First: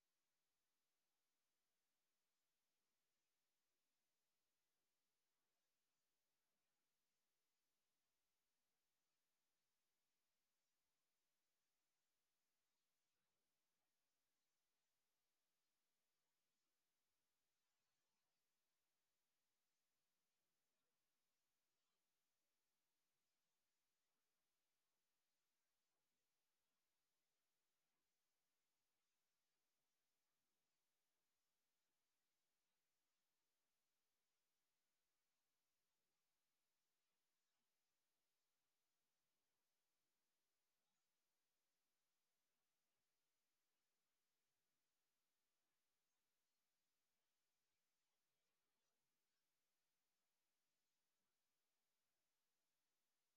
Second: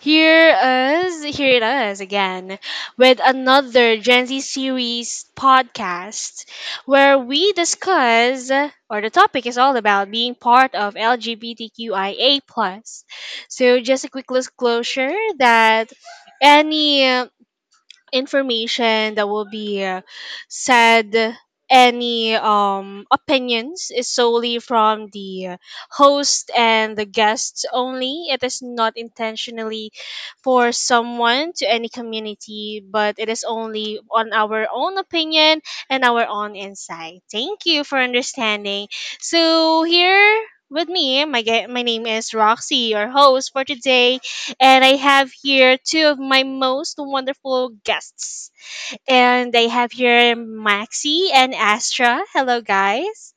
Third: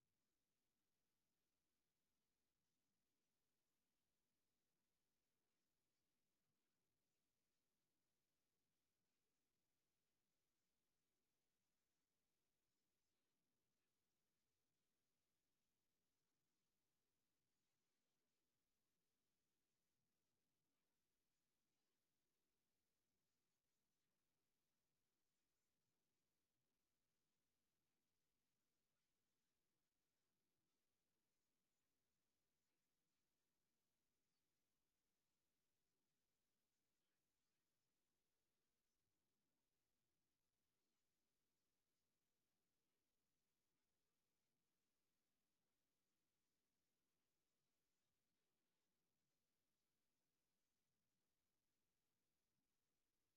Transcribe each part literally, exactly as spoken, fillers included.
here us here it is again with another Gen Z series podcast where we discuss or the topic is all about being part of LGBTQIA plus. So just a quick disclosure that any information that will be uh, said, any um opinions is solely from the uh, host and the guests only, it is not intentionally for someone to any community, but it is only on our own opinion and our own insight. Thank you for understanding. So here with me, my ge- my name is Roxy, your host for today, and I have here two of my most wonderful guests. And I have here Maxi and Astra. Hello, guys.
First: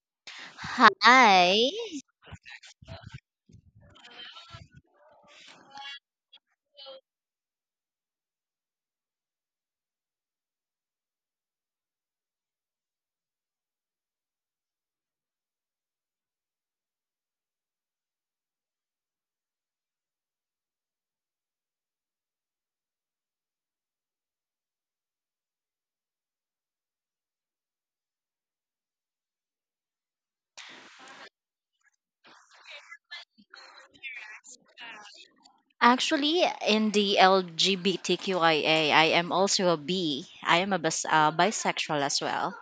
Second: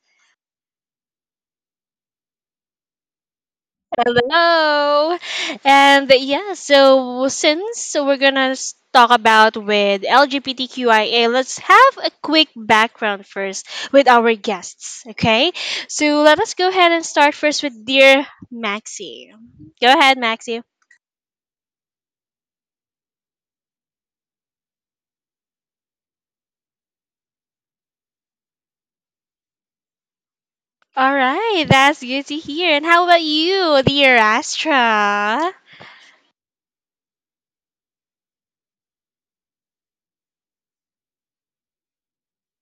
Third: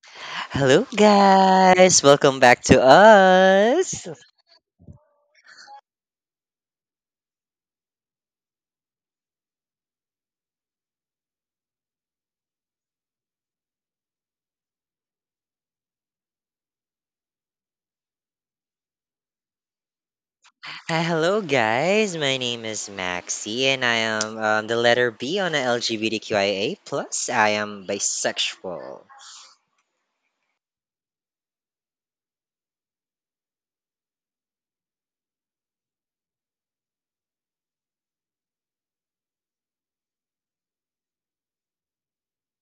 Hello, Hi. guys. Welcome back to us. Hello. And yeah, so since we're gonna s- talk about with LGBTQIA, let's have a quick background first with our guests, okay? So let us go ahead and start first with dear Maxi. Go ahead, Maxi. Hi, hello, guys. My name is Maxi, and I am um, the letter B on a LGBTQIA plus. I am bisexual. All right, that's good to hear. And how about you, dear Astra? Actually, in the LGBTQIA, I am also a B. I am a bis- uh, bisexual as well.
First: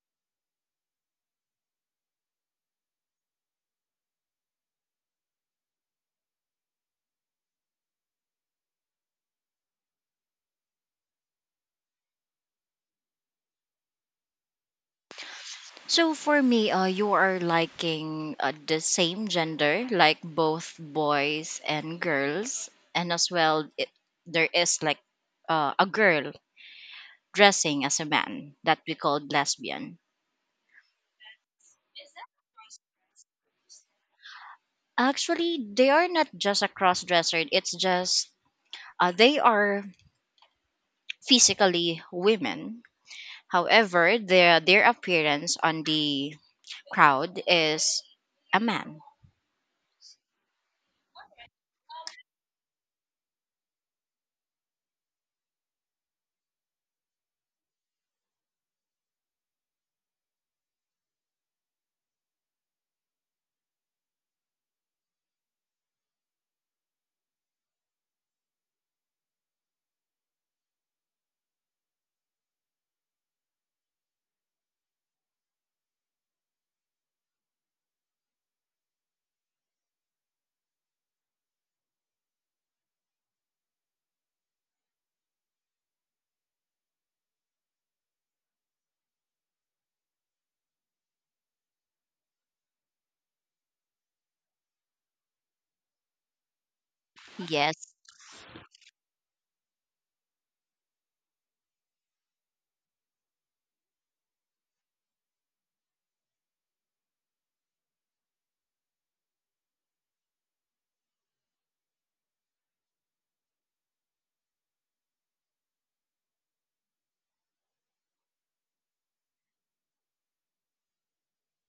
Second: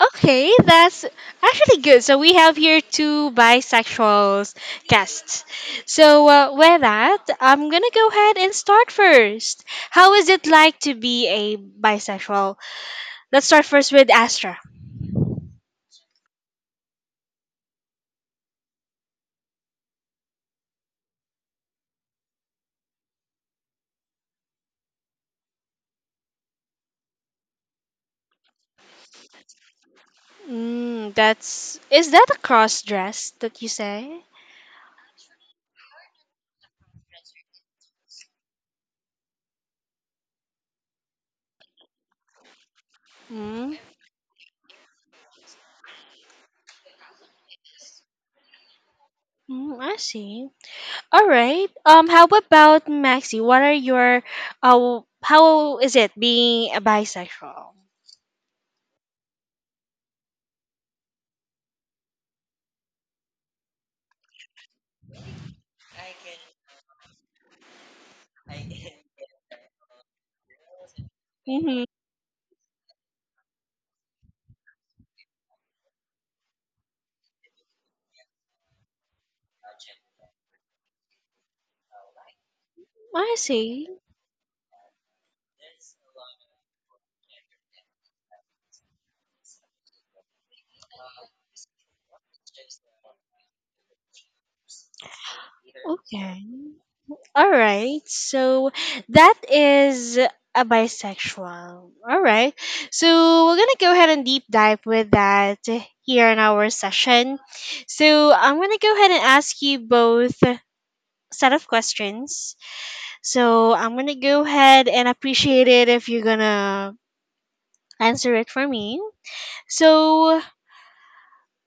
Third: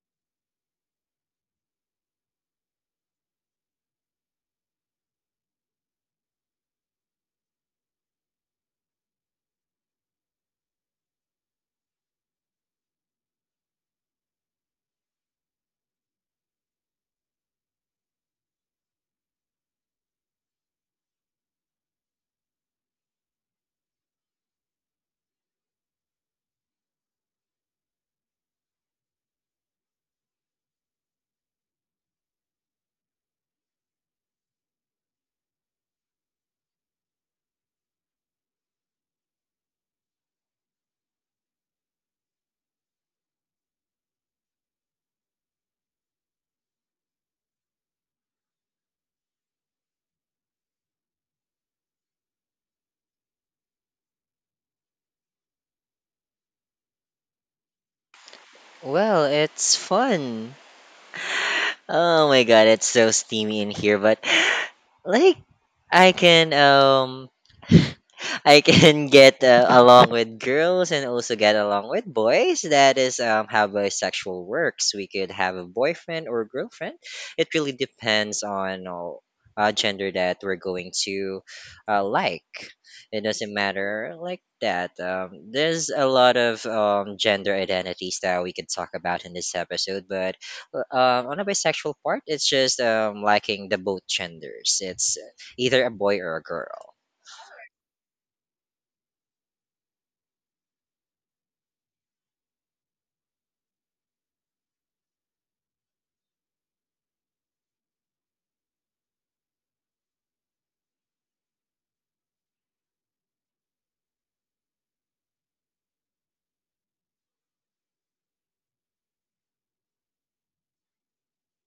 Okay, that's actually good. So we have here two bisexuals guests. So uh, with that, I'm gonna go ahead and start first. How is it like to be a bisexual? Let's start first with Astra. So for me, uh, you are liking uh, the same gender, like both boys and girls, and as well, it, there is like uh, a girl dressing as a man that we call lesbian. Mm, that's is that a cross dress that you say? Actually, they are not just a cross dresser. It's just uh, they are physically women. Mm, However, their their appearance on the crowd is a man. mm, I see. All right. Um, how about Maxi? What are your uh how is it being a bisexual? Well, it's fun. Oh my god, it's so steamy in here, but like I can um I can get uh, along with girls and also get Mm-hmm. along with boys. That is um, how bisexual works. We could have a boyfriend or girlfriend. It really depends on uh, uh, gender that we're going to uh, like. It I doesn't see. matter like that. Um, there's a lot of um, gender identities that we could talk about in this episode, but uh, um, on a bisexual part, it's just um, liking the both genders. It's either a boy or Okay. a girl. All Yes. right. So that is a bisexual. All right. So we're going to go ahead and deep dive with that here in our session. So I'm going to go ahead and ask you both set of questions. So I'm going to go ahead and appreciate it if you're going to answer it for me. So,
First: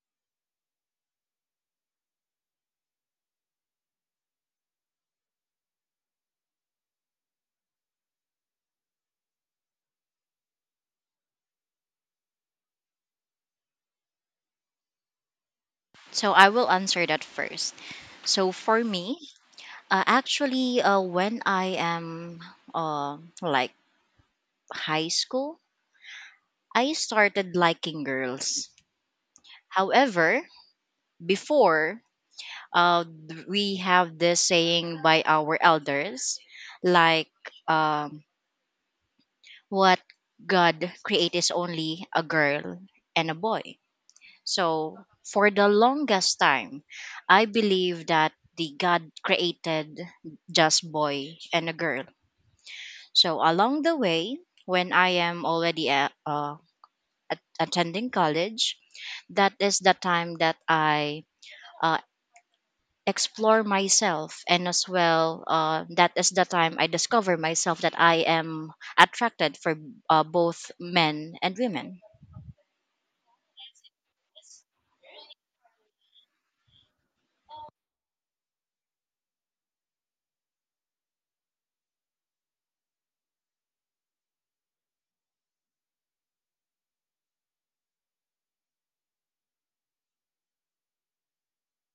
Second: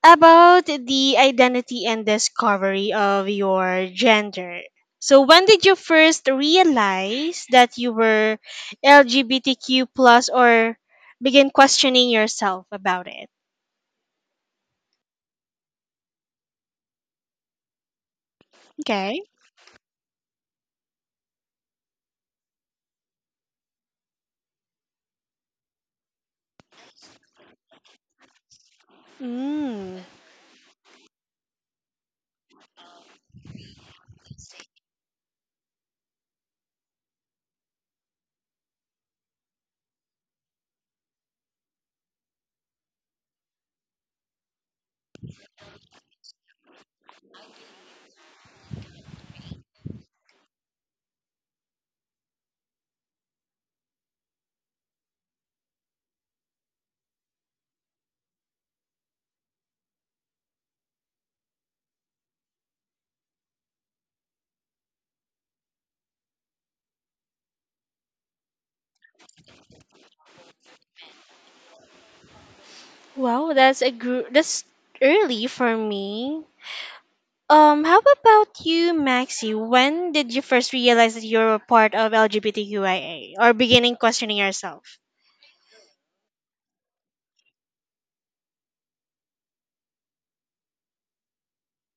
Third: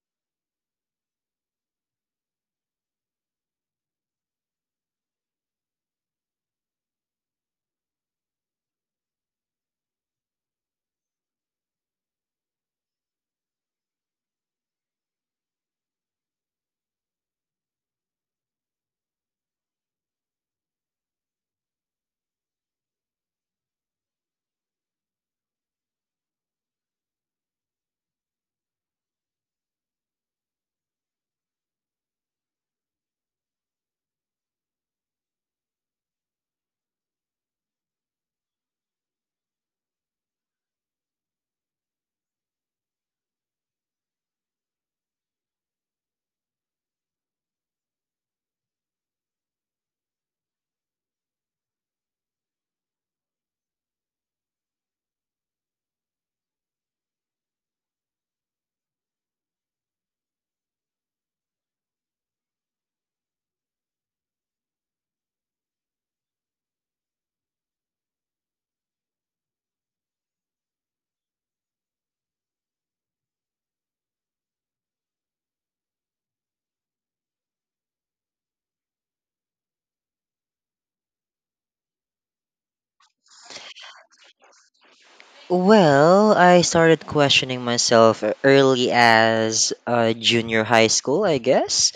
about the identity and discovery of your gender. So, when did you first realize that you were L G B T Q plus or begin questioning yourself about it? So I will answer that first. So for me, Okay. uh, actually, uh, when I am uh, like high school, I started liking girls. Mm. However, before, uh, th- we have this saying by our elders, like um, what God created is only a girl and a boy. So, for the longest time, I believed that the God created just boy and a girl. So, along the way, when I am already a- uh, at- attending college, that is the time that I uh, explore myself, and as well, uh, that is the time I discover myself that I am attracted for uh, both men and women. Wow, that's a gr- that's early for me. Um, how about you, Maxi? When did you first realize that you're a part of LGBTQIA or beginning questioning yourself? Well, I started questioning myself early as uh, junior high school, I guess.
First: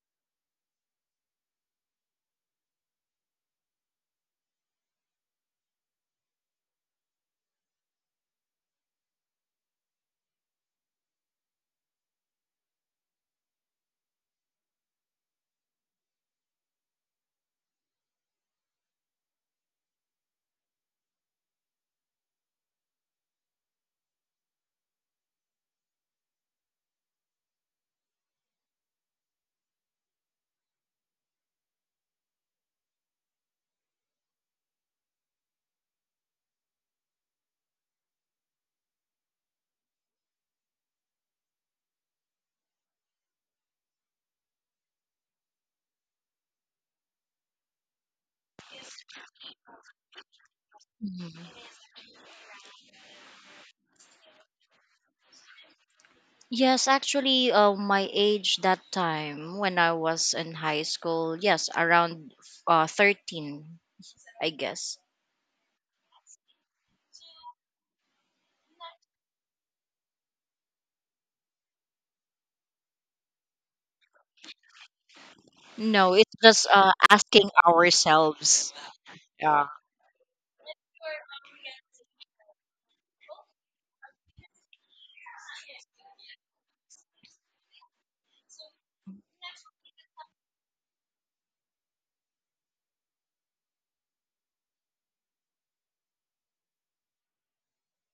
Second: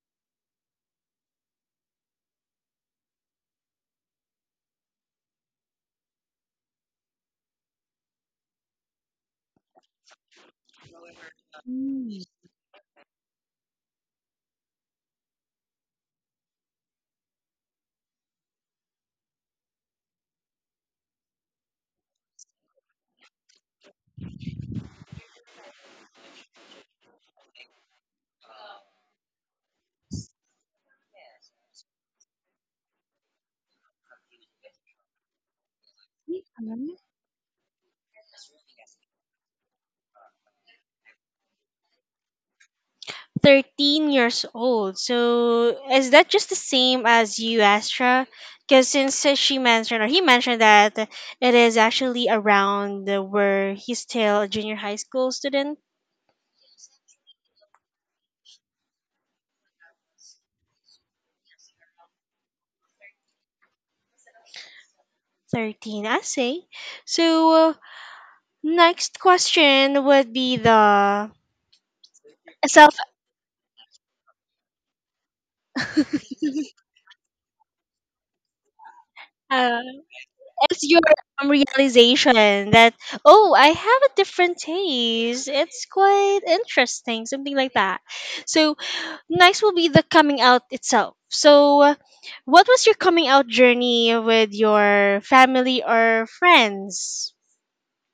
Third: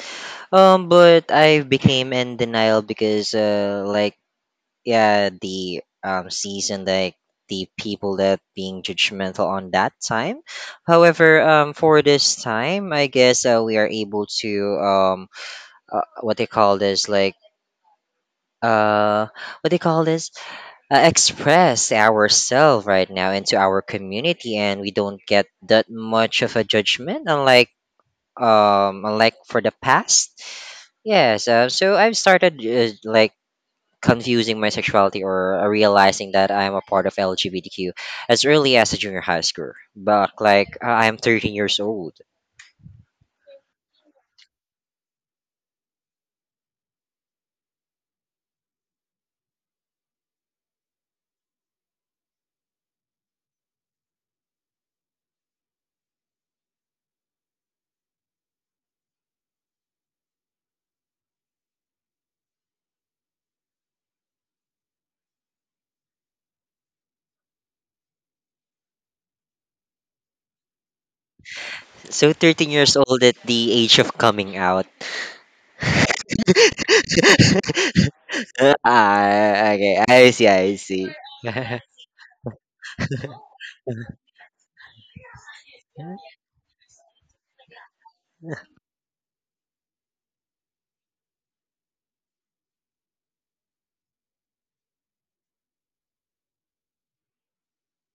Um, but I became in denial because, uh, like, yeah, the um season, like the people that being judgmental on that time. However, um, for this time, I guess uh, we are able to um, uh, what they call this, like, uh, what they call this? Uh, express ourselves right now into our community, and we don't get that much of a judgment unlike um unlike for the past. Yes, uh, so I've started uh, like confusing my sexuality or uh, realizing that I'm a part of LGBTQ as early as a junior high school. But like uh, I'm thirteen years old. thirteen years old. So is that just the same as you, Astra? Because since uh, she mentioned or he mentioned that it is actually around, uh, where he's still a junior high school student, Yes, actually, uh, my age that time when I was in high school, yes, around uh, thirteen, I guess. thirteen, I say. So uh, next question would be the So thirteen self, years old at the age of coming out. No, it's just uh, asking ourselves. Ah, uh, okay, I see, I it's your, see. um, realization that, oh, I have a different taste. It's quite interesting, something like that. So next will be the coming out itself. So, uh, what was your coming out journey with your family or friends?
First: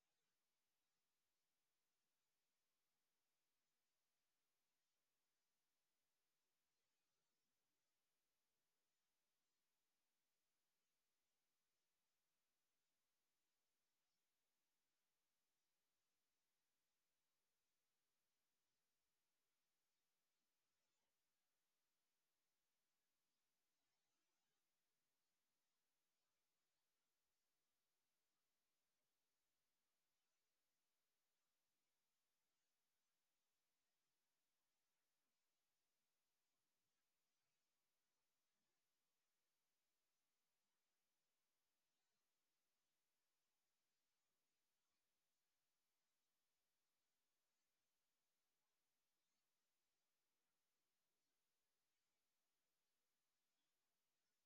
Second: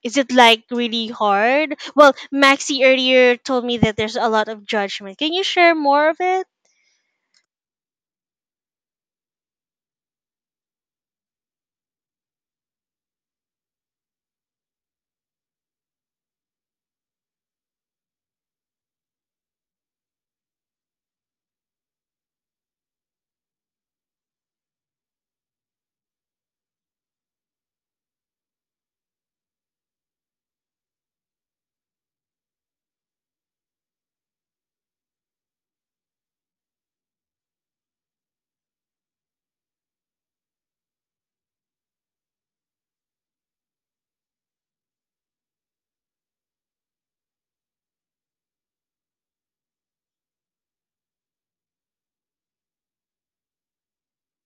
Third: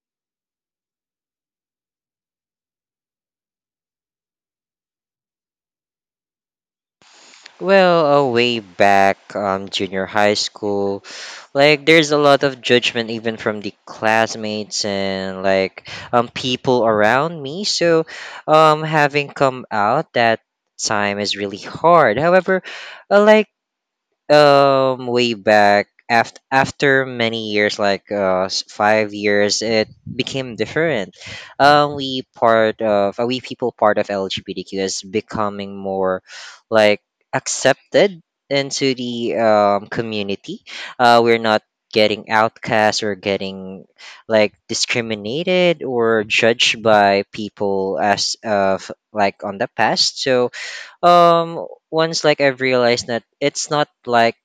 Is it like really hard? Well, Maxi earlier told me that there's a lot of judgment. Can you share more of it? Well, uh, way back, um, junior high school, like there's a lot of judgment even from the classmates and like um people around me. So, um, having come out that time is really hard. However, uh, like um way back, after after many years, like uh s- five years, it became different. Um we part of uh, we people part of LGBTQ is becoming more like accepted into the um community. Uh we're not getting outcast or getting like discriminated or judged by people as of like on the past. So um once like I've realized that it's not like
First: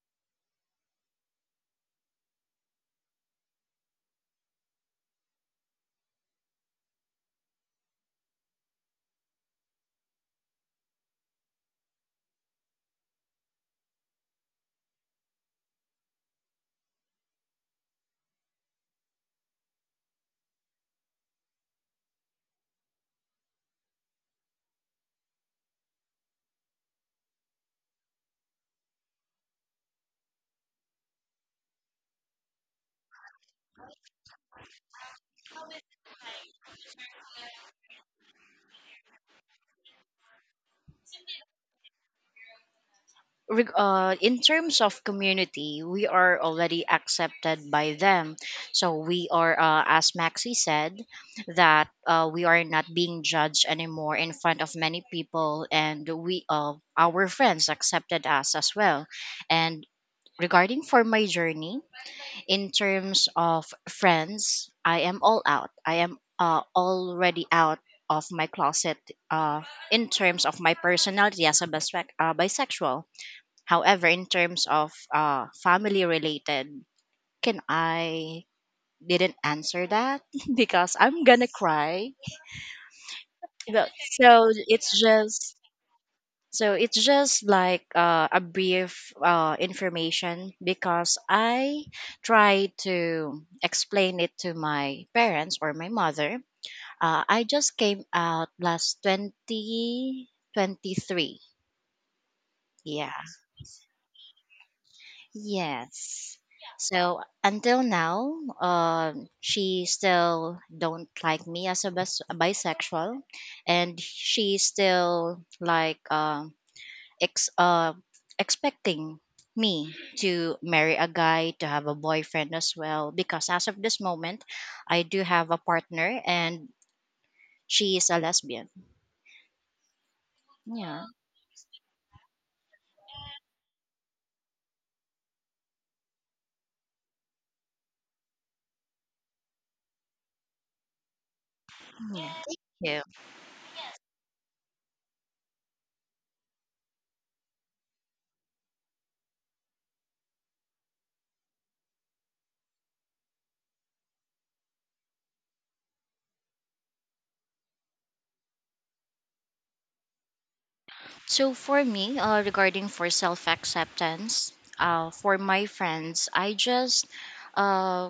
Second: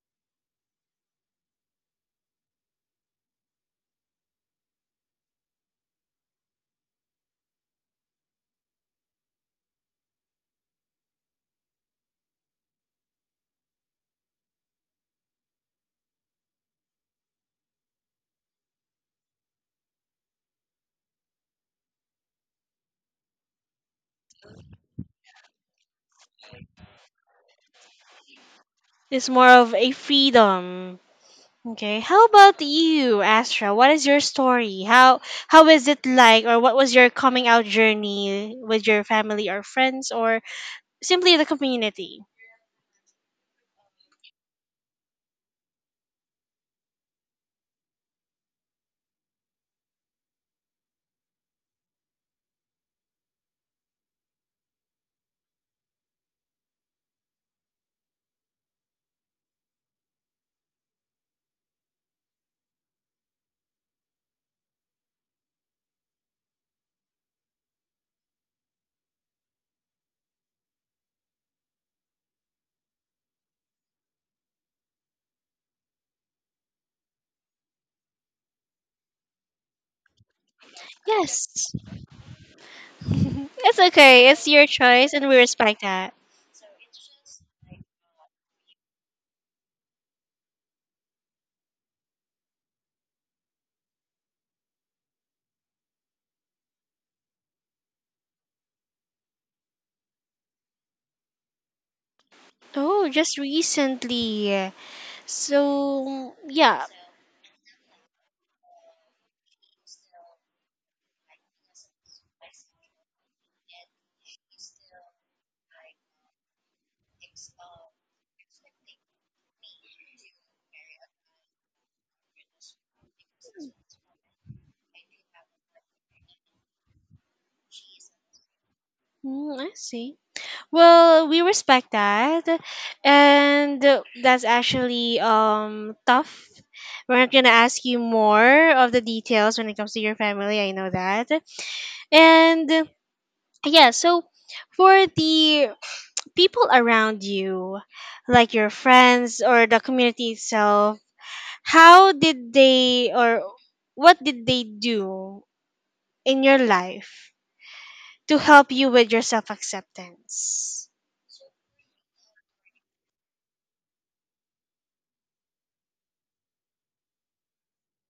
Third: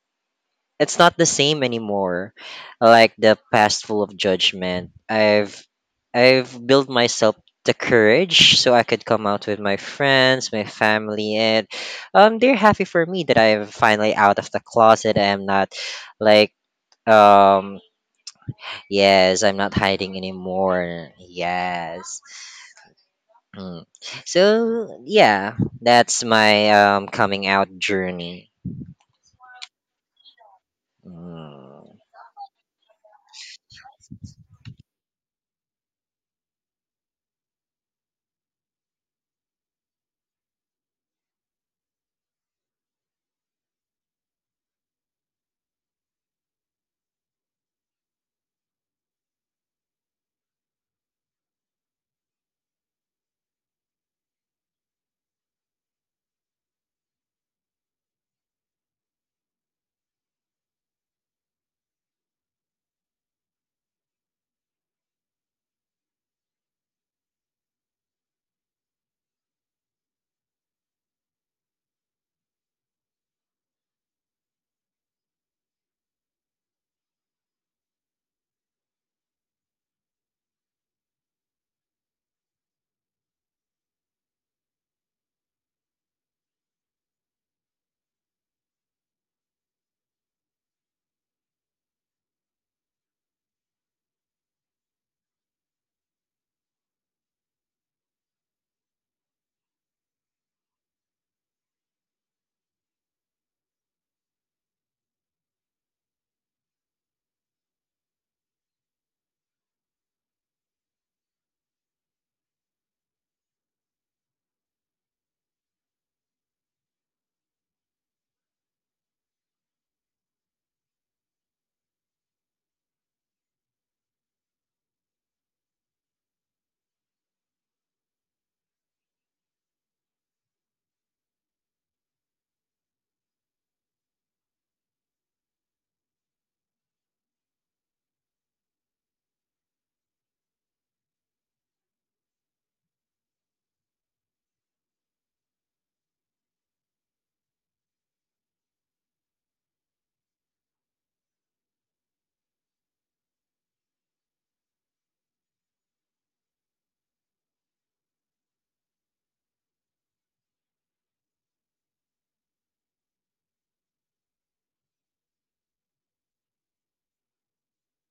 it's not the same anymore, like the past full of judgment, i've I've built myself the courage so I could come out with my friends, my family. And um they're happy for me that I'm finally out of the closet. I'm not like um yes, I'm not hiding anymore. Yes. Mm. So yeah, that's my um coming out journey. It's more of a freedom. Okay. Mm. How about you, Astra? What is your story? How how is it like, or what was your coming out journey with your family or friends or simply the community? Reg- Uh, in terms of community, we are already accepted by them. So we are, uh, as Maxi said, that uh, we are not being judged anymore in front of many people, and we, uh, our friends, accepted us as well. And regarding for my journey, in terms of friends, I am all out. I am uh, already out of my closet uh, in terms of my personality as a bisec- uh, bisexual. However, in terms of uh, family related, can I didn't answer that because I'm gonna Yes. cry. It's But- okay. So It's your it's choice, and we just, respect that. So it's just like uh, a brief uh, information because I try to explain it to my parents or my mother. Uh, I just came out last twenty twenty-three. Oh, Yeah. just recently. So Yes. yeah. So until now, um, she still don't like me as a bis- a bisexual, and she still like um ex- uh, expecting me to marry a guy, to have a boyfriend as well, because as of this moment, I do have a partner and she is a lesbian. Mm, I see. Yeah. Well, we respect that, and uh, that's actually um tough. We're not gonna ask you more of the details when it comes to your family. I know that, Yeah. Thank and uh, you. yeah. So for the people around you, like your friends or the community itself, how did they, or what did they do in your life to help you with your self acceptance? So for me, uh, regarding for self acceptance, uh, for my friends, I just uh,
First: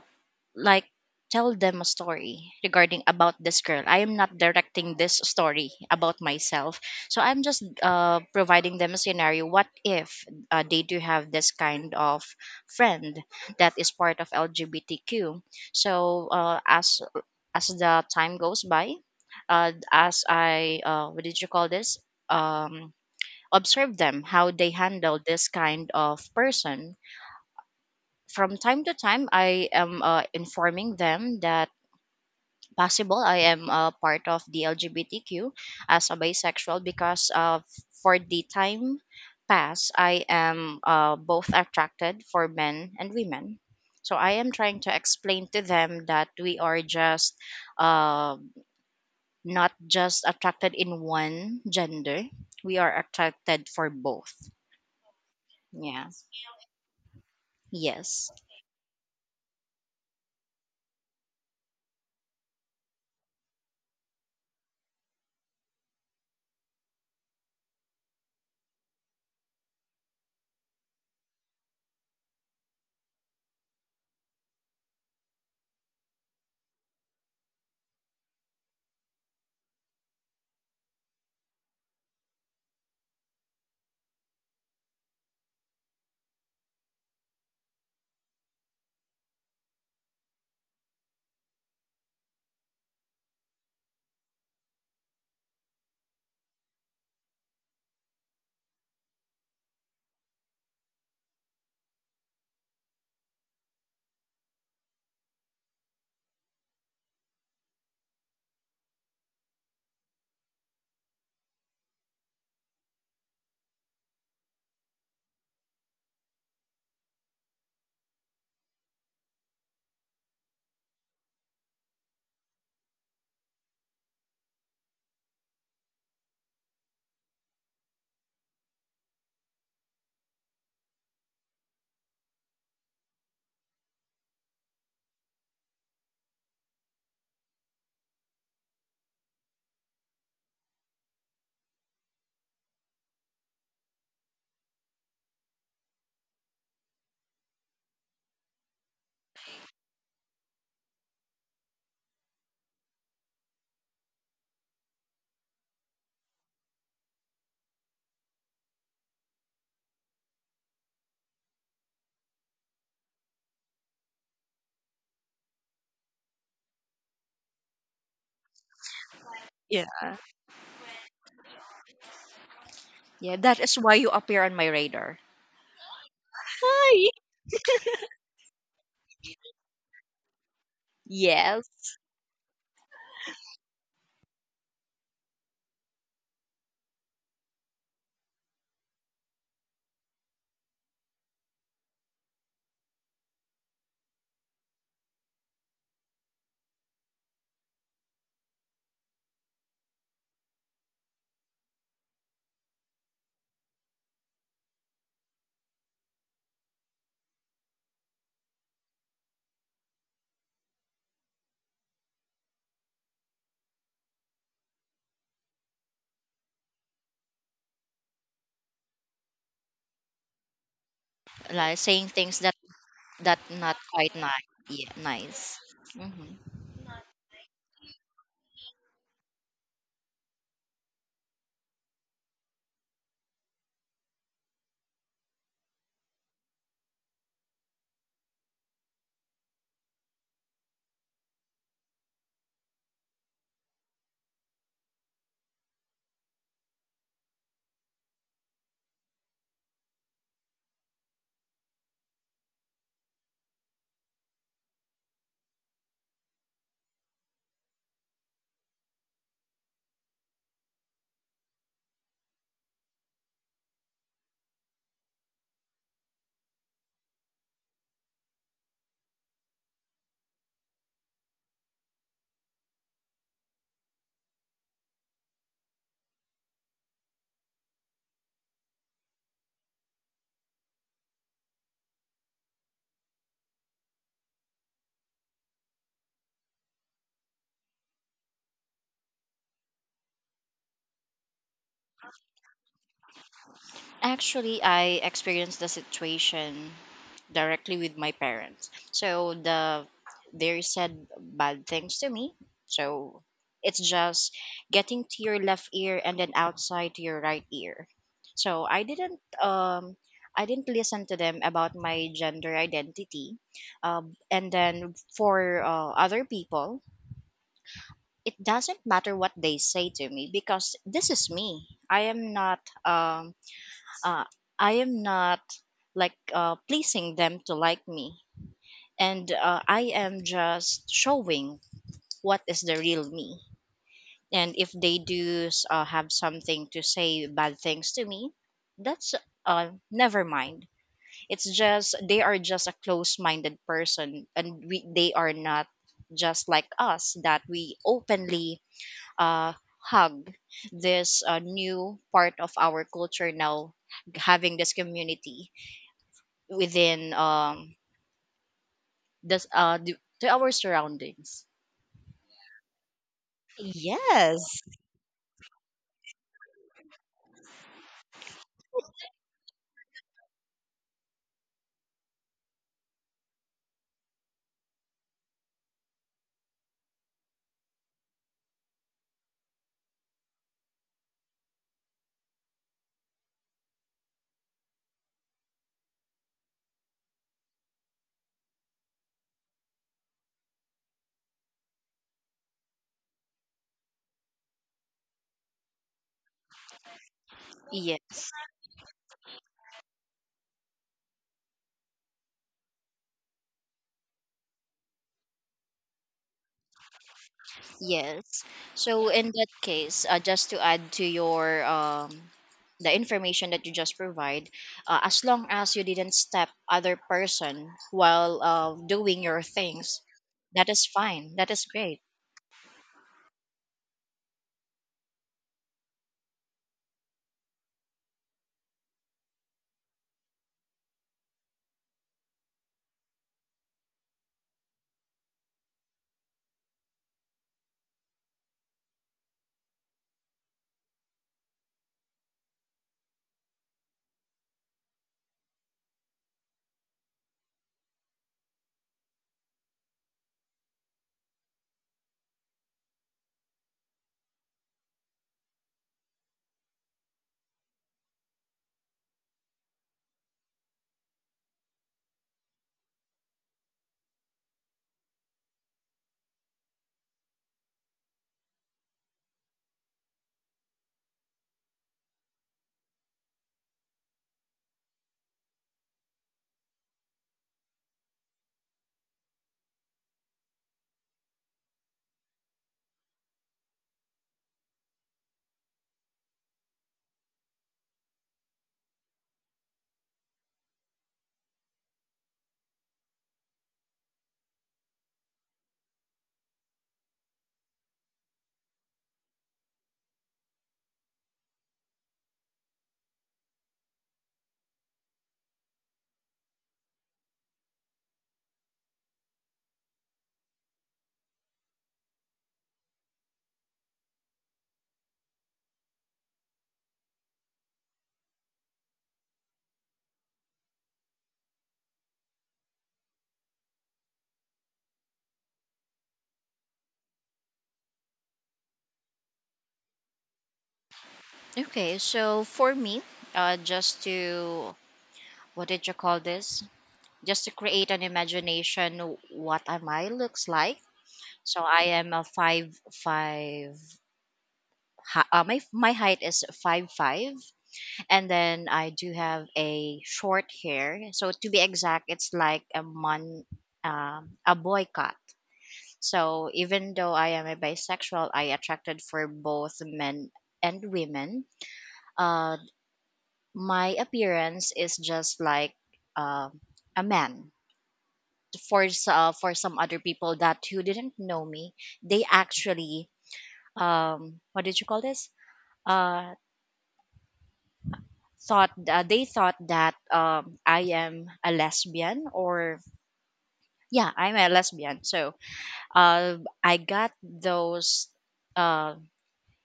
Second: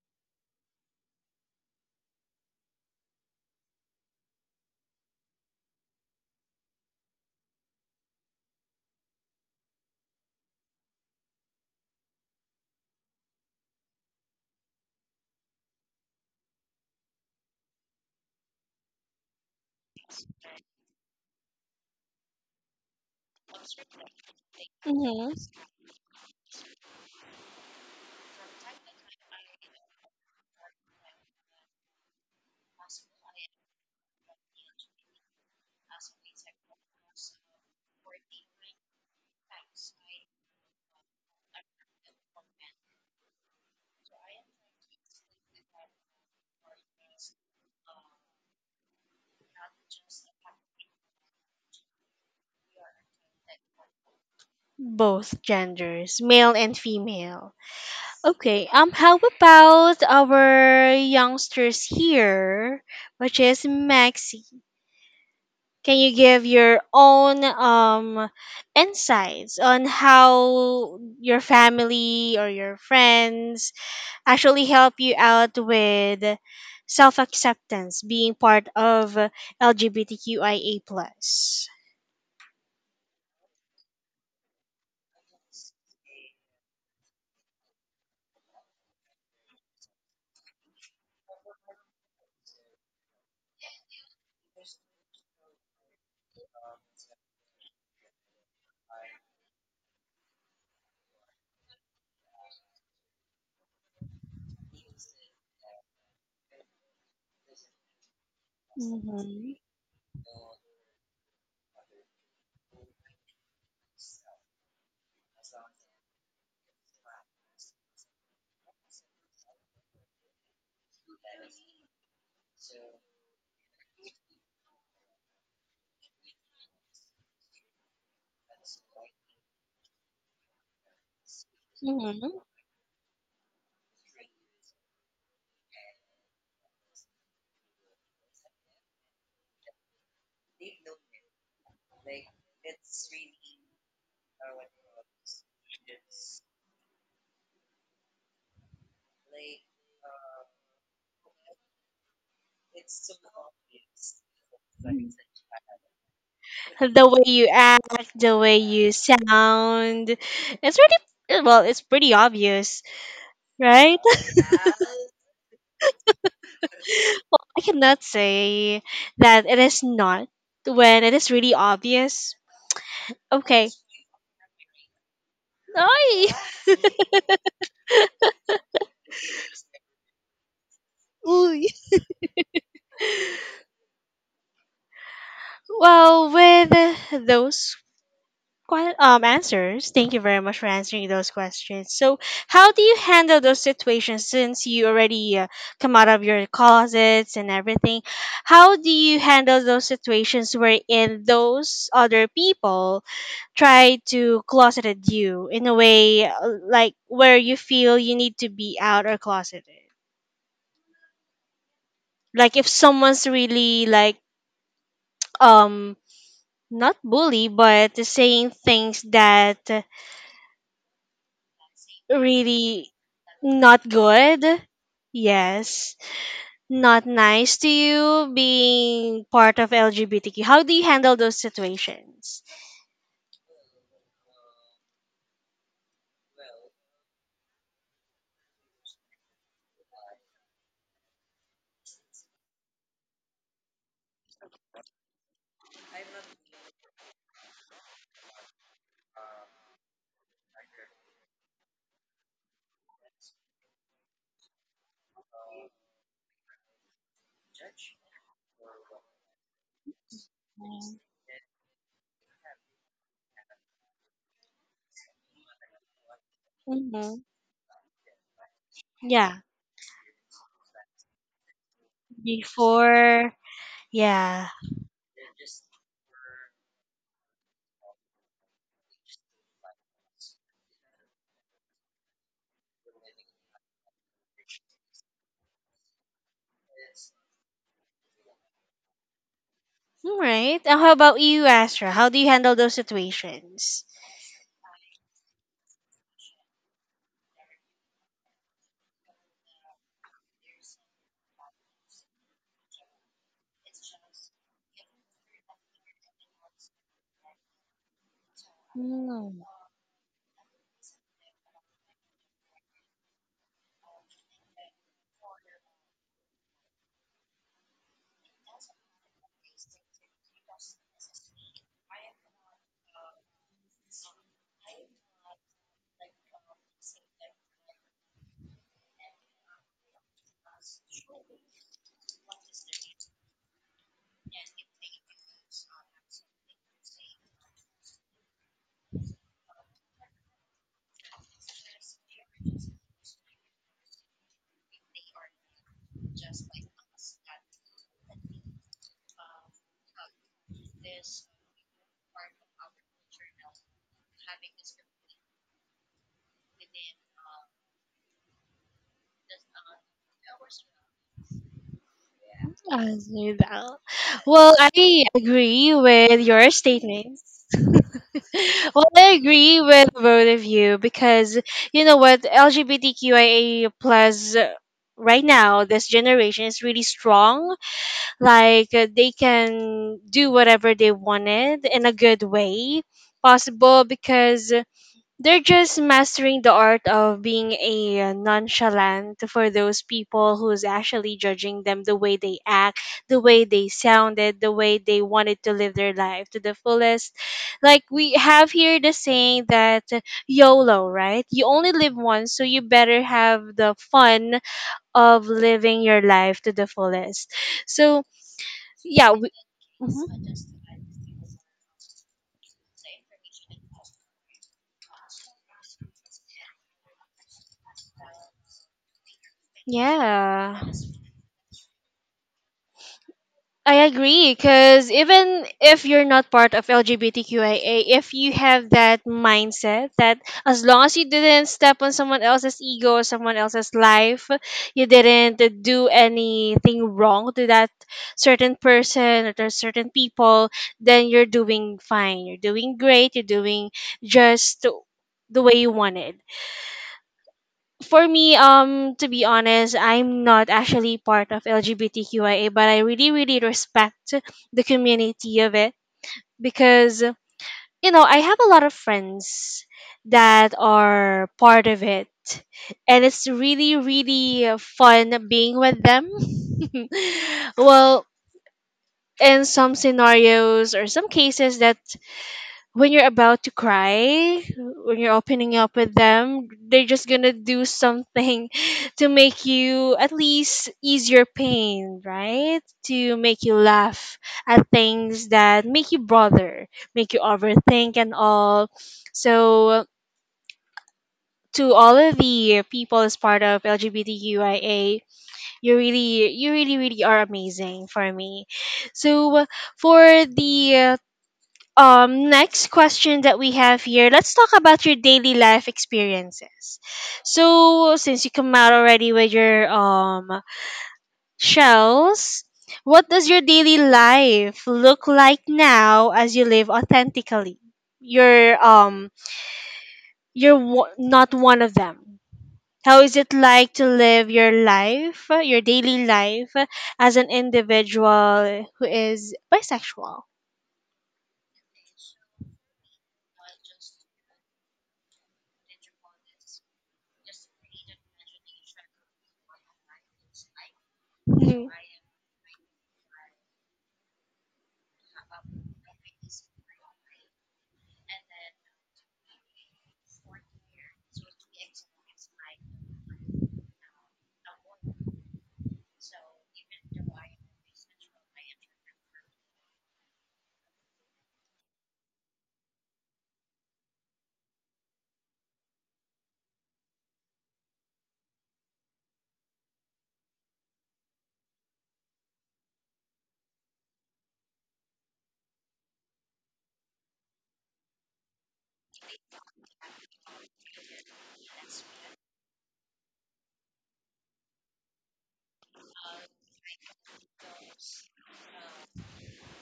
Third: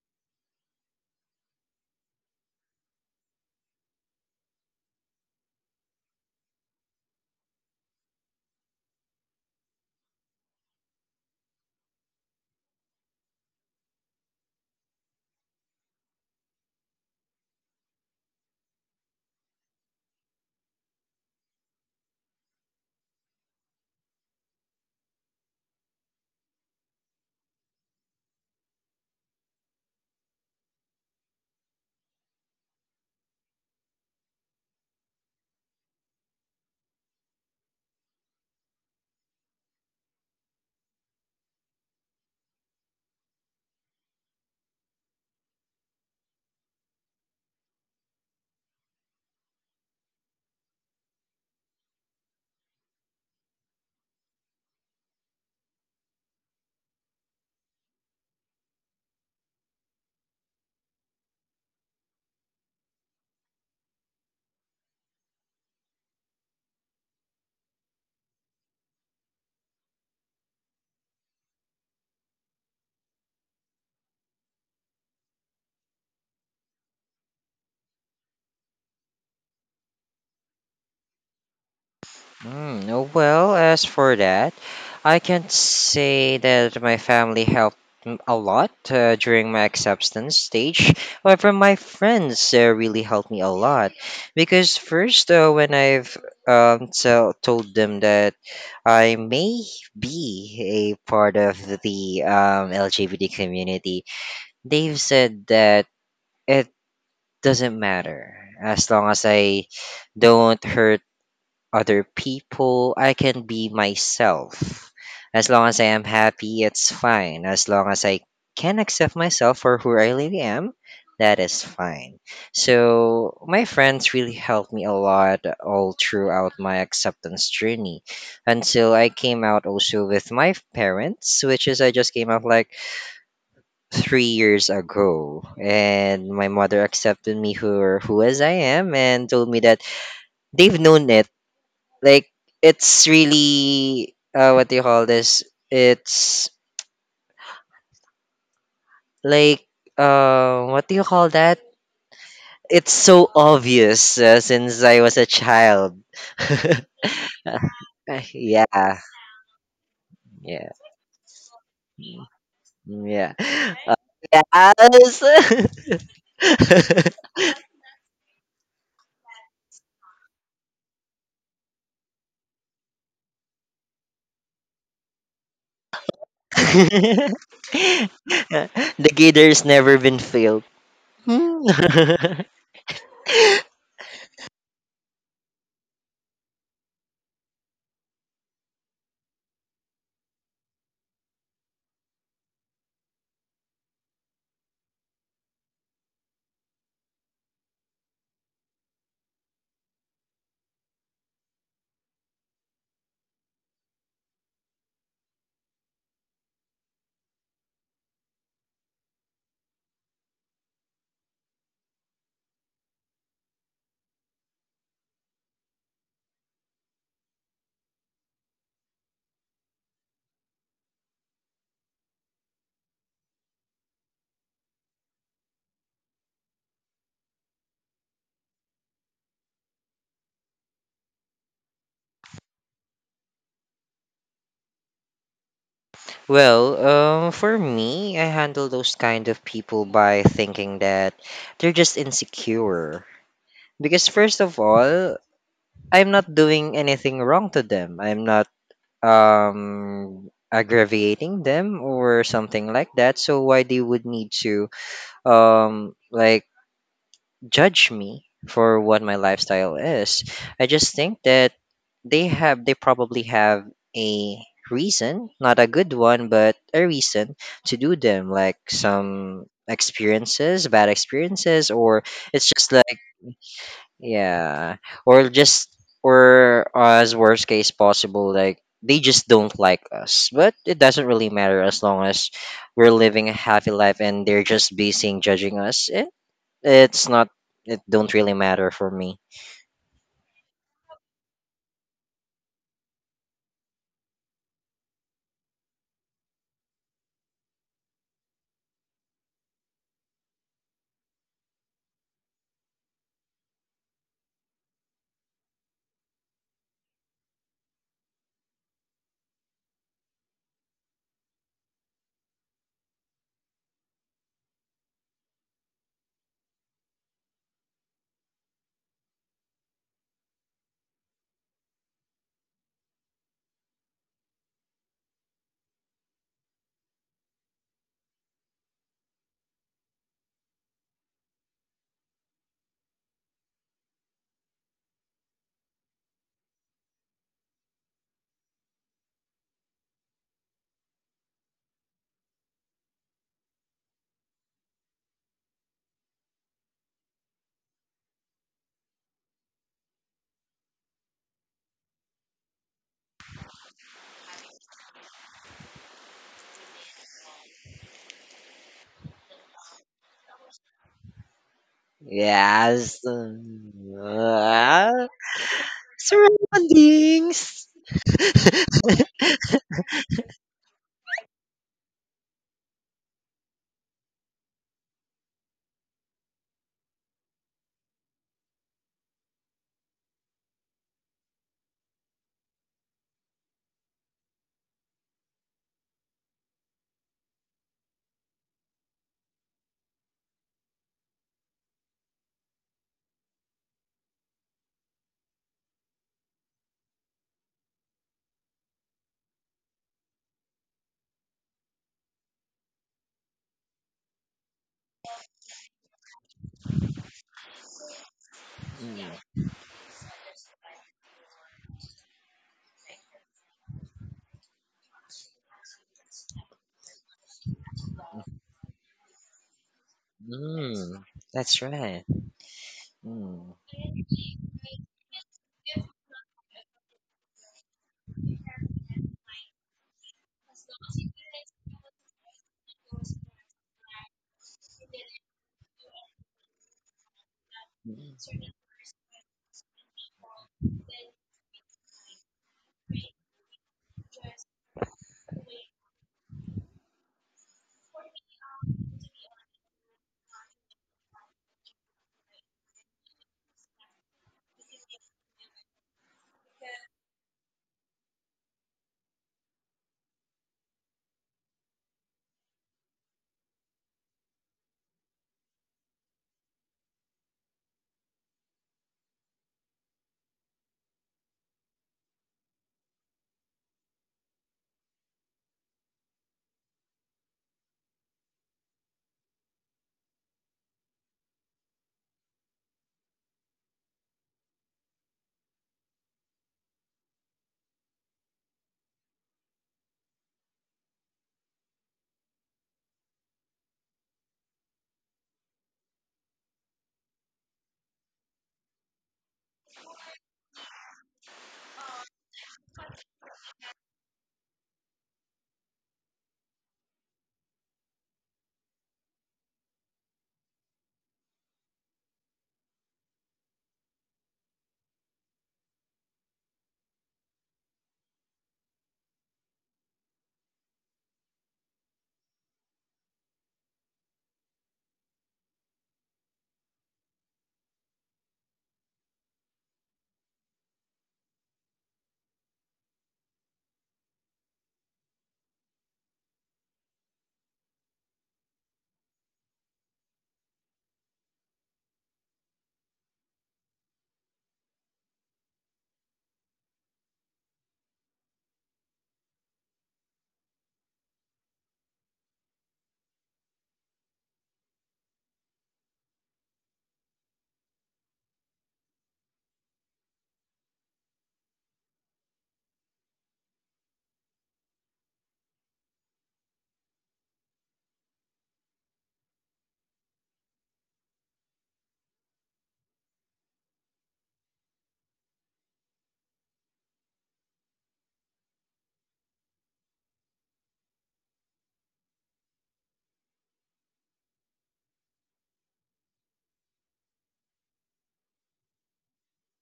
like tell them a story regarding about this girl. I am not directing this story about myself, so I'm just uh, providing them a scenario what if uh, they do have this kind of friend that is part of LGBTQ. So uh, as as the time goes by, uh, as I, uh, what did you call this um, observe them how they handle this Mm-hmm. kind of person. From time to time, I am uh, informing them that possible I am a part of the L G B T Q as a bisexual because uh, for the time past I am uh, both attracted for men and women. So I am trying to explain to them that we are just, uh, not just attracted in one gender. We are attracted for both. Both Yeah. genders, male and female. Yes. Okay, um, how about our youngsters here, which is Maxi? Can you give your own um insights on how your family or your friends actually help you out with self-acceptance being part of LGBTQIA plus? Mm, oh, well, as for that, I can say that my family helped m- a lot uh, during my acceptance stage. However, my friends uh, really helped me a lot because first, uh, when I've um, tell told them that I may be a part of the um, L G B T community, they've said that it doesn't matter as long as Mm-hmm. I don't hurt other people. I can be myself. As long as I am happy, it's fine. As long as I can accept myself for who I really am, that is fine. So, my friends really helped me a lot all throughout my acceptance journey until I came out also with my parents, which is I just came Mm-hmm. out like three years ago. And my mother accepted me who, who as I am and told me that they've known it, like it's really uh what do you call this? It's like uh what do you call that? It's so obvious uh, since I was a child. The way you act, Uh, the way yeah, you sound, yeah, it's really, well, it's pretty mm, obvious, yeah. right? Uh, yes. Well, I cannot say that it is Yeah. not when it is really obvious. Yeah, that Okay. is why you appear on my radar. Ay! Hi. The gator's never been filled. Hmm. Uy. Yes. Well, with uh, those que- um answers, thank you very much for answering those questions. So, how do you handle those situations since you already uh, come out of your closets and everything? How do you handle those situations wherein those other people try to closeted you in a way, uh, like where you feel you need to be out or closeted. Like if someone's really like um not bully but saying things that Like saying things that, really that not not quite good. nice. Yeah, nice. Yes, hmm not nice to you being part of L G B T Q. How do you handle those situations? Well, um, for me, I handle those kind of people by thinking that they're just insecure. Because first of all, I'm not doing anything wrong to them. I'm not um aggravating them or something like that. So why they would need to um like judge me for what my lifestyle is. I just think that they have they probably have a reason, not a good one, but a Mm-hmm. reason to do them, like Yeah, some experiences, bad experiences, or it's just like before, yeah. yeah, or just or as worst case possible, like they just don't like us. But it doesn't really matter as long as we're living a happy life and they're just basing judging us. It's not. It don't really matter for me. All right. Uh, How about you, Astra? How do you handle those situations? Actually, I experienced the situation directly with my parents. So the, they said bad things to me. So it's just getting to your left ear and then outside to your right ear. So I didn't Hmm. um I didn't listen to them about my gender identity. Um, and then for uh, other people, it doesn't matter what they say to me because this is me. I am not um uh I am not like, uh, pleasing them to like me, and uh, I am just showing what is the real me. And if they do s- uh, have something to say bad things to me, that's uh never mind. It's just they are just a close-minded person, and we they are not just like us, that we openly uh, hug this uh, new part of our culture now, having this community within um this uh the, to our surroundings. I Yes. Uh, see that. Yes. Well, I agree with your statements. surroundings. Well, I agree with both of you because, you know what, LGBTQIA plus right now, this generation is really strong. Like, uh, they can do whatever they wanted in a good way possible because they're just mastering the art of being a nonchalant for those people who's actually judging them, the way they act, the way they sounded, the way they wanted to live their life to the fullest. Like we Yes. have here the saying that YOLO, right? You only live once, so you better have the fun of living your life to the fullest. So Yes. So yeah, in we, that case, uh, mhm. just to add to your, um the information that you just provide, uh, as long as you didn't step other person while uh, doing your things, Yeah, that is Mm, fine, that is that's great. right. Mm. I agree because even if you're not part of LGBTQIA, if you have that mindset that as long as you didn't step on someone else's ego or someone else's life, you didn't do anything wrong to that certain person or to certain people, then you're doing fine, you're doing great, you're doing just the way you wanted. For me, um, to be honest, I'm not actually part of LGBTQIA, but I really, really respect the community of it because, you know, I have a lot of friends that are part of it, and it's really, really fun being with them. Well, in some scenarios or some cases that when you're about to cry, when you're opening up with them, they're just gonna do something to make you at least ease your pain, right? To make you laugh at things that make you bother, make you overthink and all. So to all of the people as part of LGBTQIA, you really, you really, really are amazing for me. So for the um next question that we have here, let's talk about your daily life experiences. So since you come out already with your um shells, what does your daily life look like now as you live authentically? you're um you're wo- Not one of them. How is it like to live your life, uh, your daily life, uh, as an individual who is bisexual? Okay, so for me, uh, just to, what did you call this? just to create an imagination, what am I looks like? So I am a five five. hi- Uh, my my height is five five, and then I do have a short hair. So to be exact, it's like a man, um, a boy cut. So even though I am a bisexual, I attracted for both men and women. Uh, my appearance is just like uh, a man. For s- uh, for some other people that who didn't know me, they actually, um what did you call this uh thought uh, they thought that um I am a lesbian. Or yeah, I'm a lesbian. So uh i got those uh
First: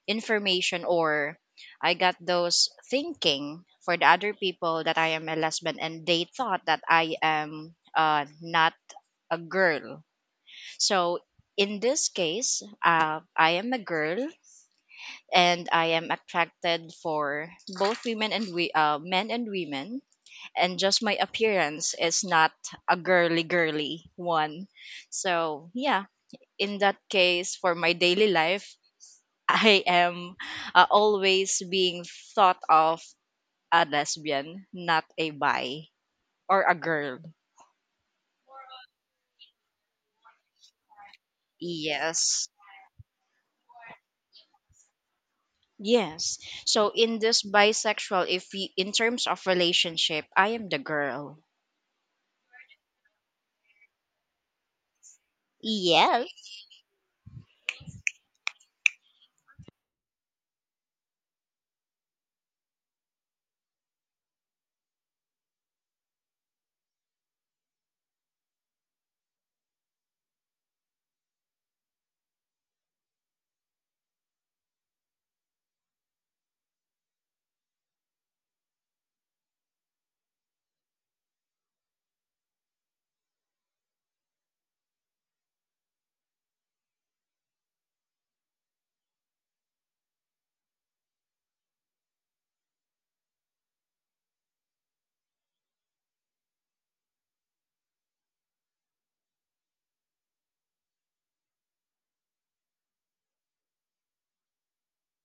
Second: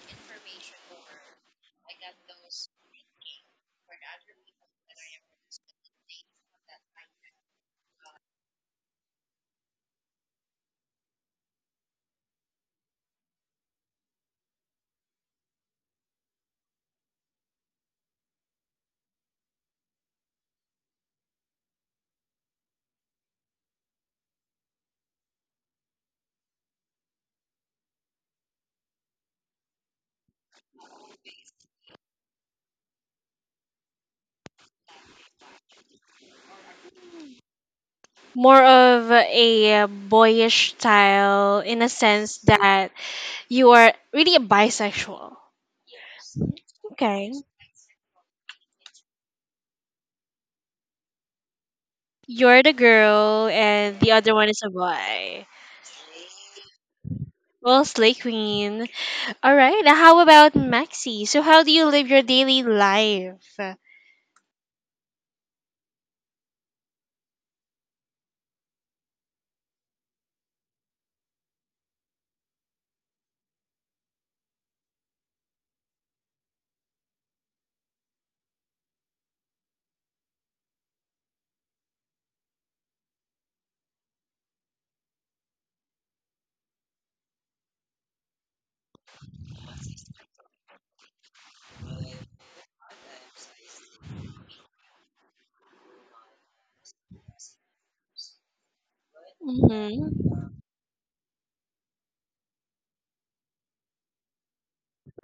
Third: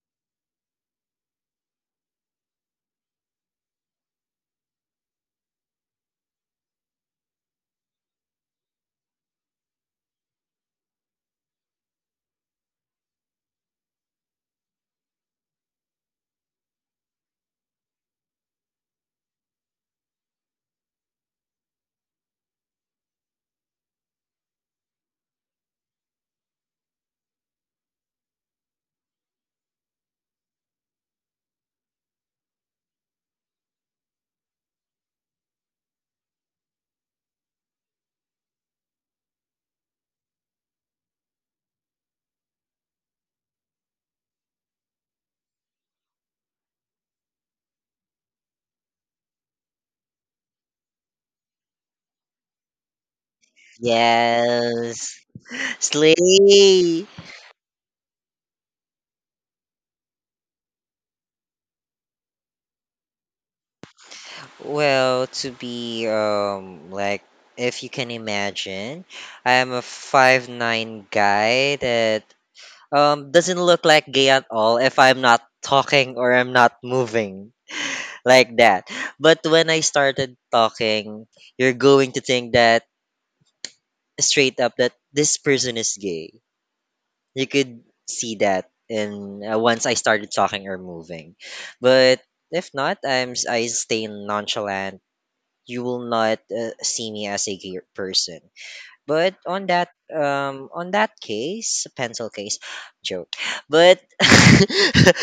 information or I got those thinking for the other people that I am a lesbian, and they thought that I am uh, not a girl. So in this case, uh, I am a girl and I am attracted for both women and we uh, men and women, and just my appearance is not a girly girly one. So yeah, in that case for my daily life, I am uh, always being thought of a lesbian, not a bi or a girl. More of a boyish style in a sense Yes. that you are really a bisexual. Yes. So in Okay. this bisexual, if you, in terms of relationship, I am the girl. You're the girl and the other one is a Yes. boy. Yes. Slay. Well, Slay Queen. All right. How about Maxi? So, how do you live your daily life? Well, to be um like if you can imagine, I am a five nine guy that um doesn't look like gay at all if I'm not talking or I'm not moving. Like that. But when I started talking, you're going to think that straight up that this person is gay. You could see that in uh, once I started talking or moving. But if not, I'm s- I stay nonchalant. You will not uh, see me as a gay person. But on that Mm-hmm. um on that case, pencil case, joke. But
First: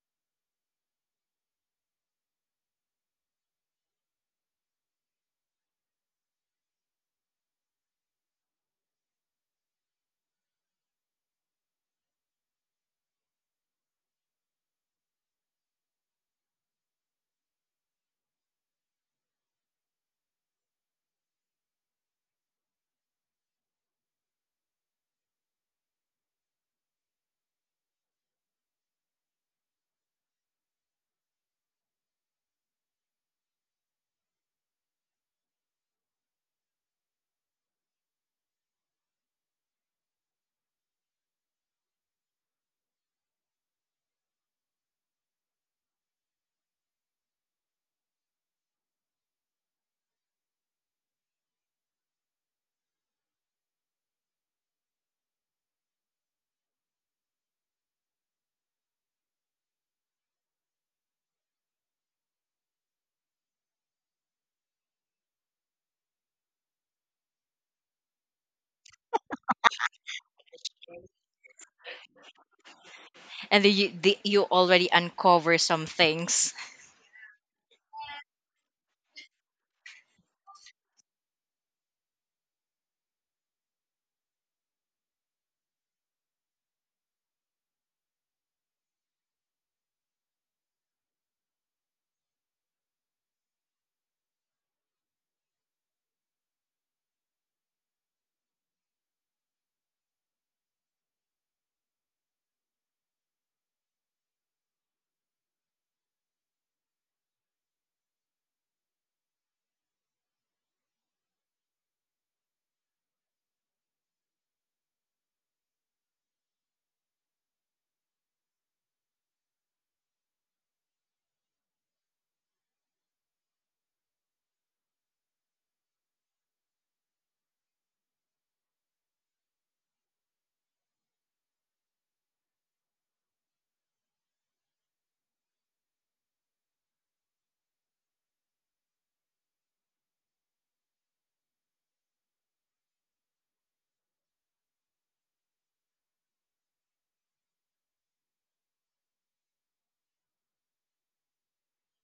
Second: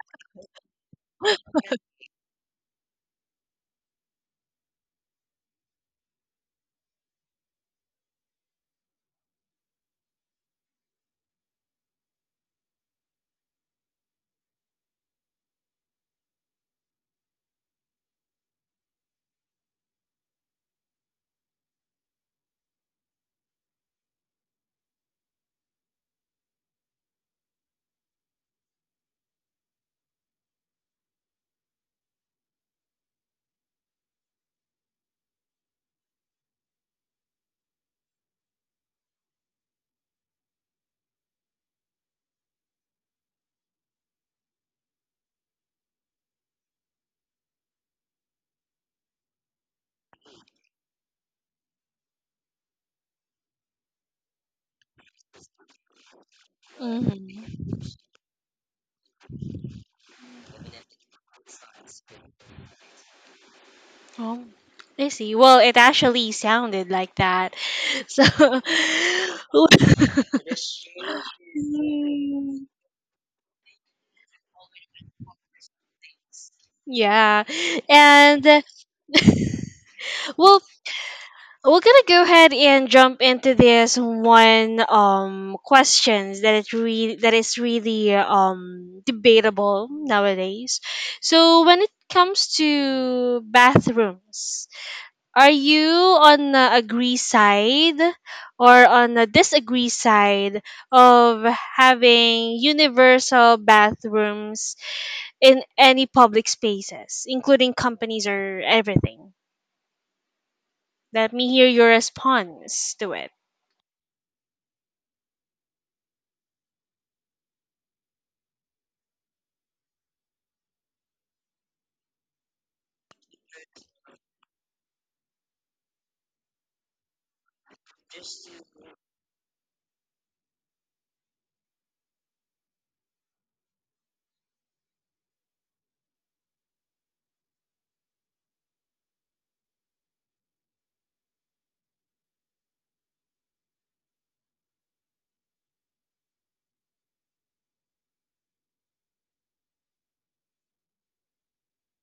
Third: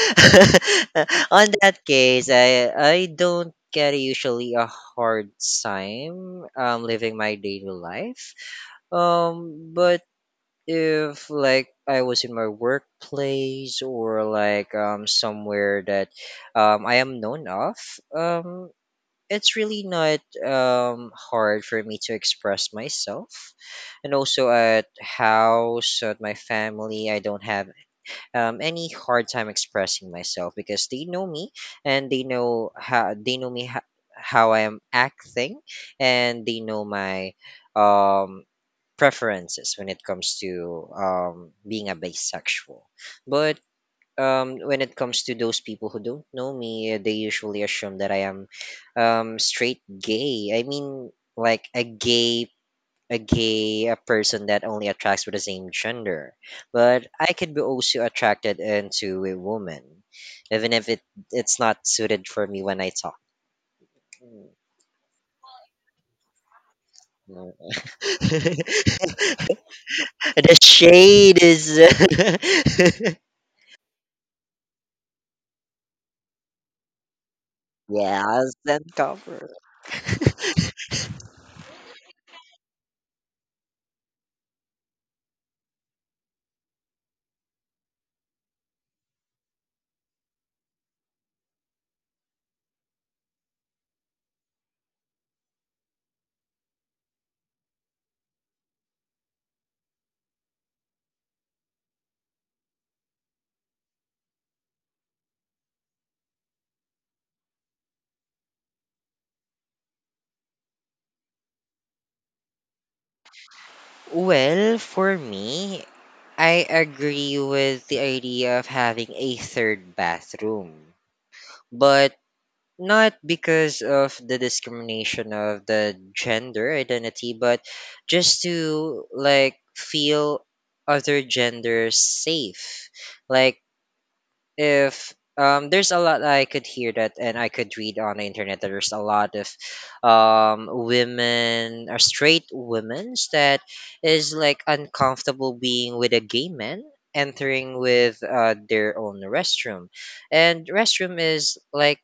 on that case, I I don't get usually a hard time um living my daily life. Um, but if like I was in my workplace or like um somewhere that um I am known of, um it's really not um, hard for me to express myself. And also at house, at my family, I don't have um, any hard time expressing myself because they know me, and they know how they know me ho- how I am acting, and they know my um, preferences when it comes to um, being a bisexual. But um, when it comes to those people who don't know me, uh, they usually assume that I am um, straight gay. I mean, like a gay, a gay, a person that only attracts with the same gender. But I could be Mm-hmm. also attracted into a woman, even if it it's not suited for me when I talk. Oh, Mm, I see. Well, it actually sounded like that. no. So, The shade is Mm, And then you, the, you already uncover some things. yeah. And, yes uh, and cover. well, we're gonna go ahead and jump into this one um questions that it really that is really um debatable nowadays. So when it comes to bathrooms, are you on the agree side or on the disagree side of having universal bathrooms in any public spaces, including companies or everything? Let me hear your response to it. Well, for me, I agree with the idea of having a third bathroom, but not because of the discrimination of the gender identity, but just to like feel other genders safe. Like if um, there's a lot I could hear that and I could read on the internet that there's a lot of um, women or straight women's that is like uncomfortable being with a gay man entering with uh, their own restroom. And restroom is like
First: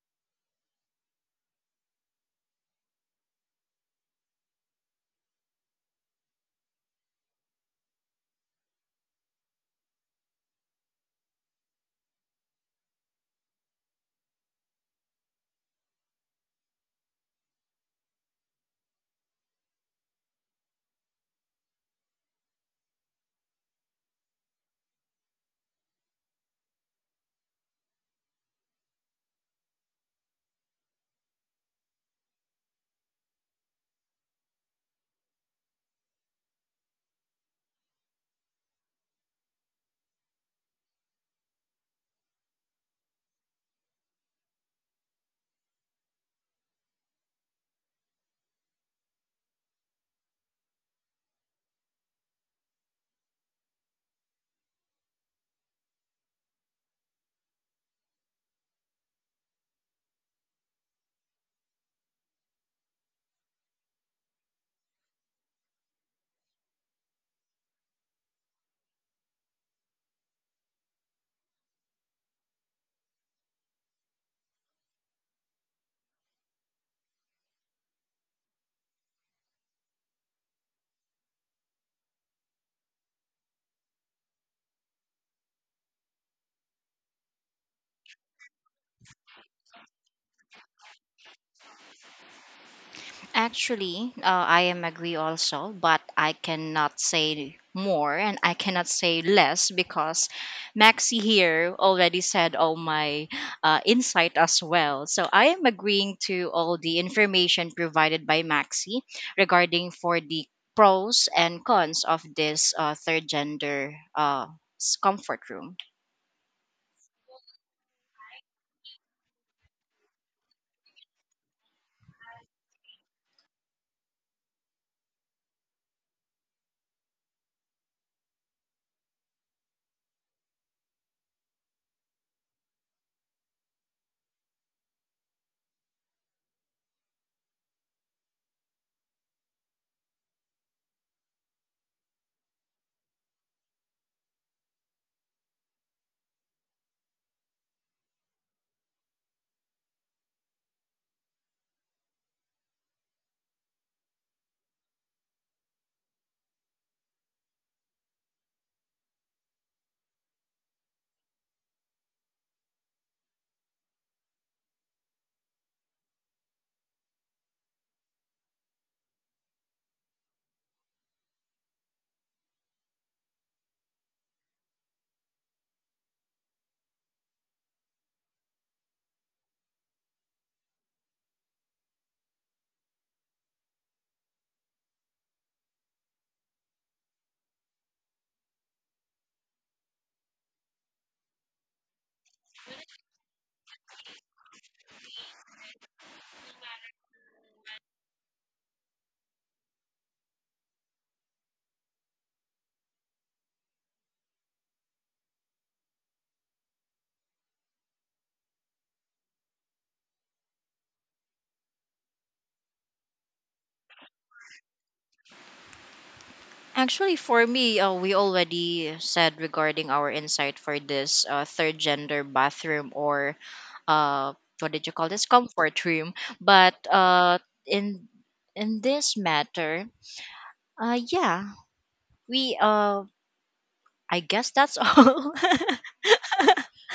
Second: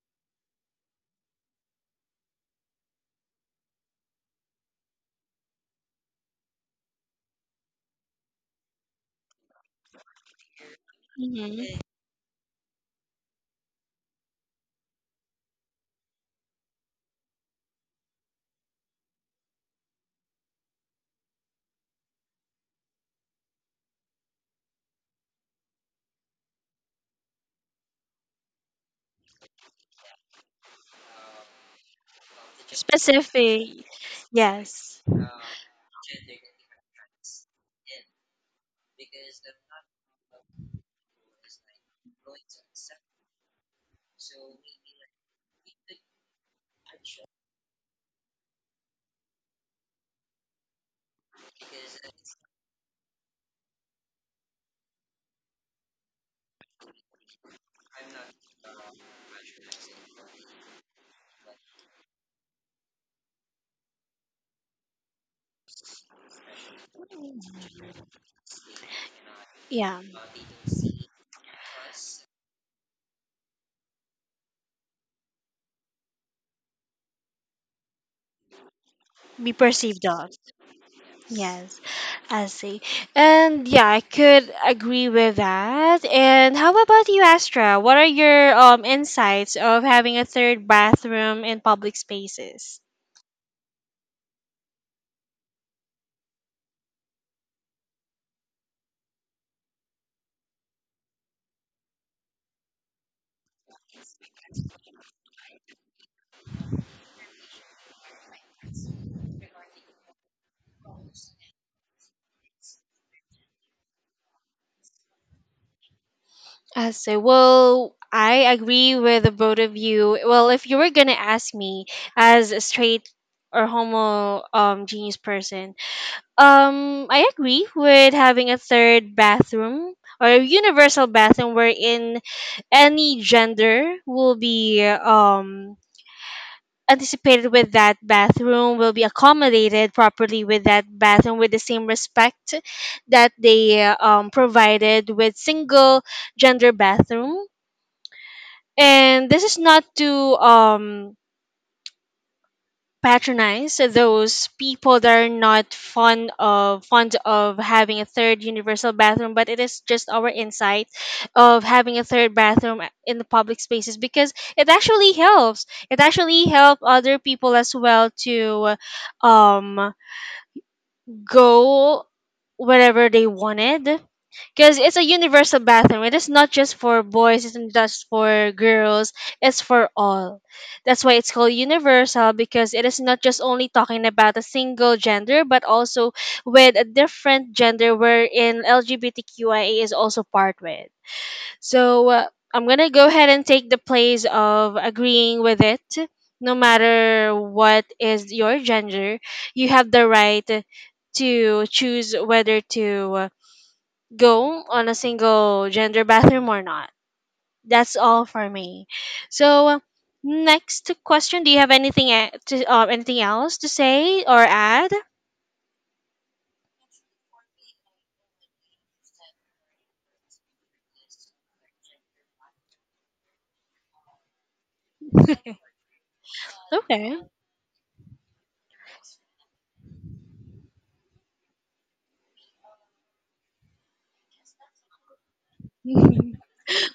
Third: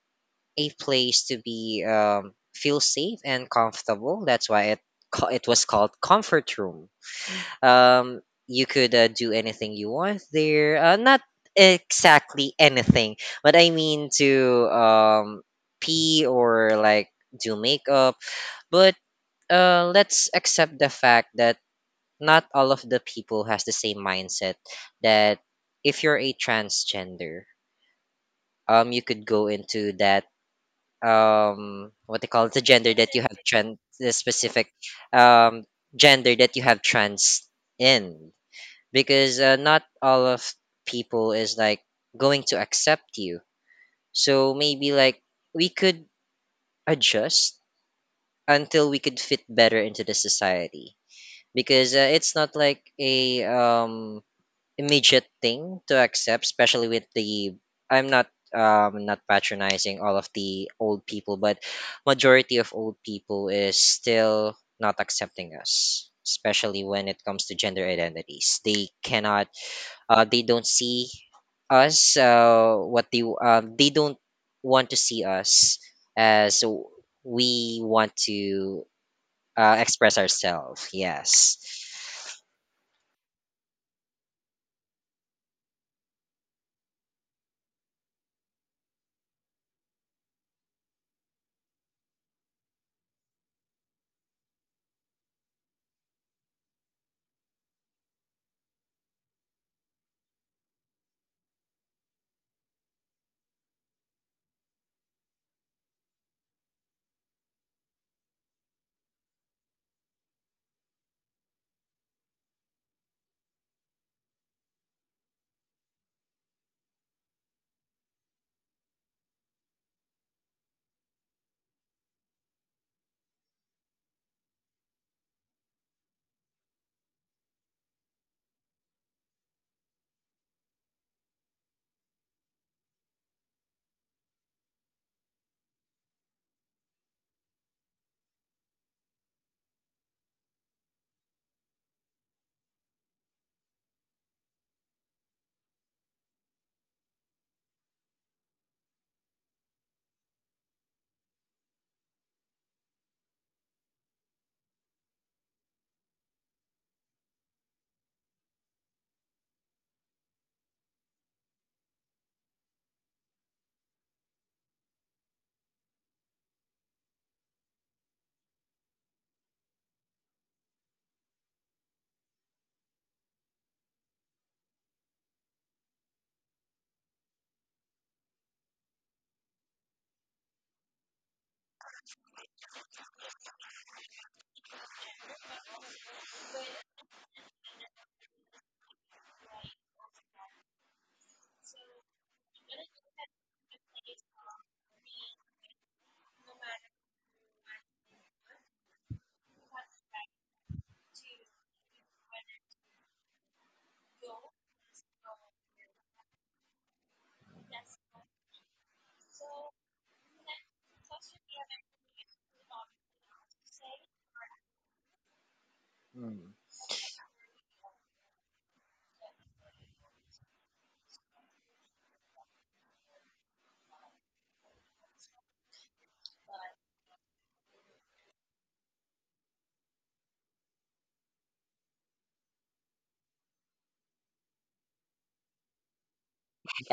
a place to be um, feel safe and comfortable. That's why it ca- it was called comfort room. um you could uh, do anything you want there, uh, not Hmm. exactly anything, but I mean to um pee or like do makeup. But uh let's accept the fact that not all of the people has the same mindset that if you're a transgender, um you could go into that um what they call it, the gender that you have trans, Specific. the specific Yes. um gender that you have trans in, because uh, not all of people is like going to accept you. So maybe like we could adjust until we could fit better into the society, because uh, it's not like a um immediate thing to accept, especially with the I'm not um not patronizing all of the old people, but majority of old people is still not accepting us, especially when it comes to gender identities. They cannot Yeah. uh, they don't see us uh, what they um, they don't want to see us as we want to Be uh, perceived express of. ourselves. Yes. Yes. I see. And yeah, I could agree with that. And how about you, Astra? What are your um insights of having a third bathroom in public spaces? Actually, uh, I am agree also, but I cannot say more and I cannot say less because Maxi here already said all my uh, insight as well. So I am agreeing to all the information provided by Maxi regarding for the pros and cons of this uh, third gender, uh, s- comfort room. I say, well, I agree with the both of you. Well, if you were gonna ask me as a straight or homo um genius person, Um, I agree with having a third bathroom or a universal bathroom wherein any gender will be um anticipated with that bathroom, will be accommodated properly with that bathroom with the same respect that they, uh, um, provided with single gender bathroom. And this is not to um patronize those people that are not fond of fond of having a third universal bathroom, but it is just our insight of having a third bathroom in the public spaces because it actually helps it actually help other people as well to um go wherever they wanted because it's a universal bathroom. It is not just for boys, it's not just for girls, it's for all. That's why it's called universal, because it is not just only talking about a single gender, but also with a different gender wherein LGBTQIA is also part with. So uh, I'm going to go ahead and take the place of agreeing with it. No matter what is your gender, you have the right to choose whether to, uh, go on a single gender bathroom or not. That's all for me. So next question, do you have anything e- to uh, anything else to say or add? Actually, for me, uh, we already said regarding our insight for this uh, third gender bathroom or uh, what did you call this, comfort room? But Okay. uh, in in this matter, uh, yeah, we uh, I guess that's all.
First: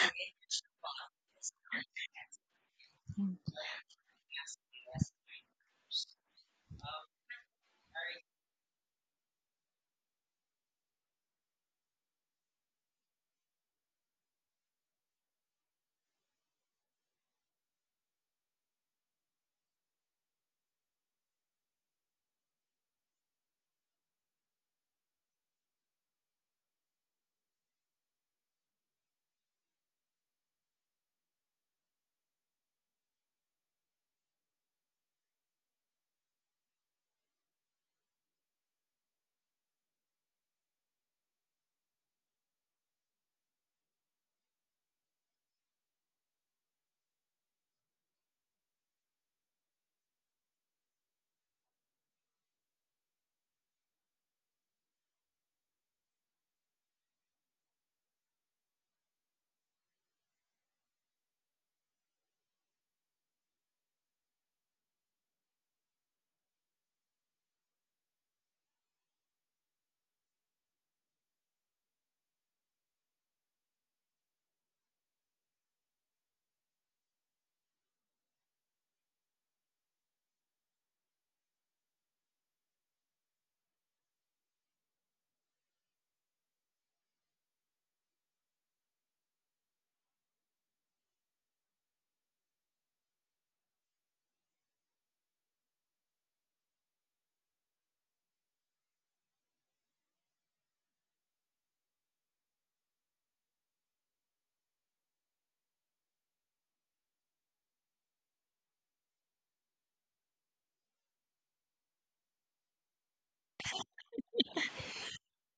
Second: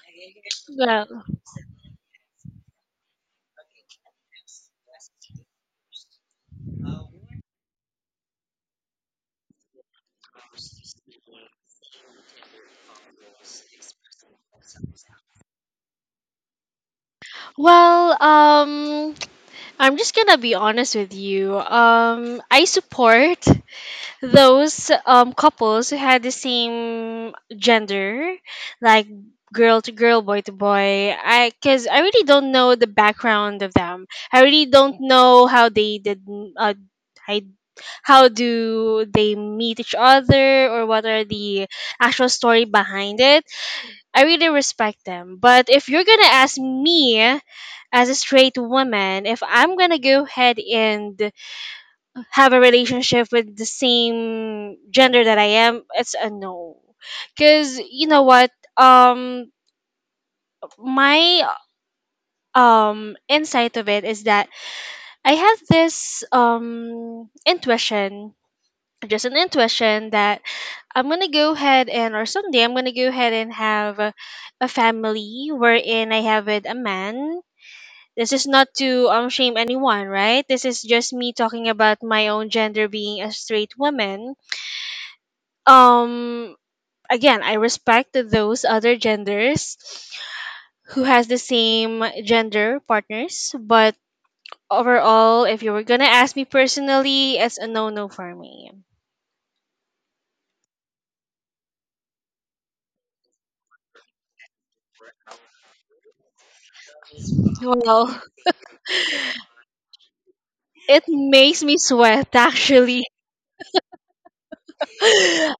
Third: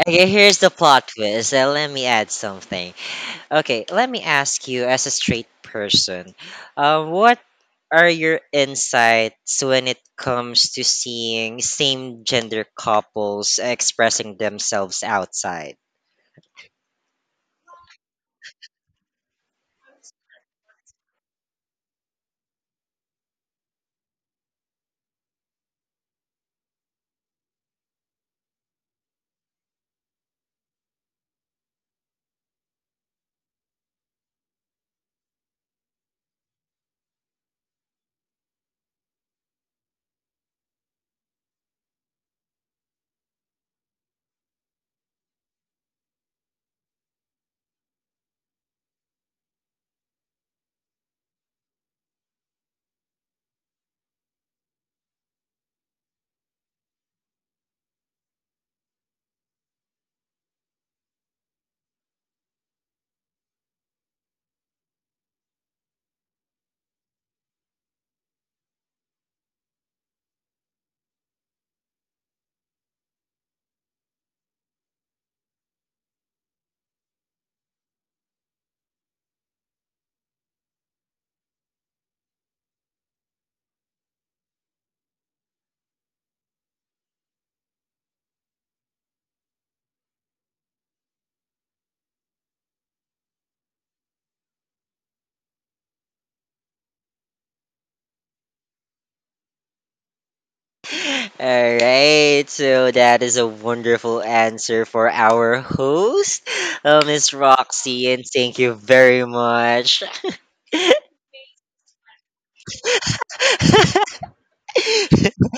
Okay, here's the plot Well, twist. Uh, let me add something. Okay, let me ask you as a straight person, uh, what are your insights when it comes to seeing same gender couples expressing themselves outside? well, um, I'm just gonna be honest with you. Um, I support those um couples who had the same gender, like girl to girl, boy to boy, I because I really don't know the background of them. I really don't know how they did, uh, I, how do they meet each other, or what are the actual story behind it. I really respect them, but if you're gonna ask me as a straight woman, if I'm gonna go ahead and have a relationship with the same gender that I am, it's a no. Cause, you know what? Um my um insight of it is that I have this um intuition, just an intuition that, I'm gonna go ahead and or someday I'm gonna go ahead and have a, a family wherein I have with a man. This is not to um shame anyone, right? This is just me talking about my own gender being a straight woman. um Again, I respect those other genders who has the same gender partners, but overall, if you were gonna ask me personally, it's a no-no for me. All right, so that is a wonderful answer for our host, uh, Miss Roxy, Well, and thank you very much. it makes me sweat, actually.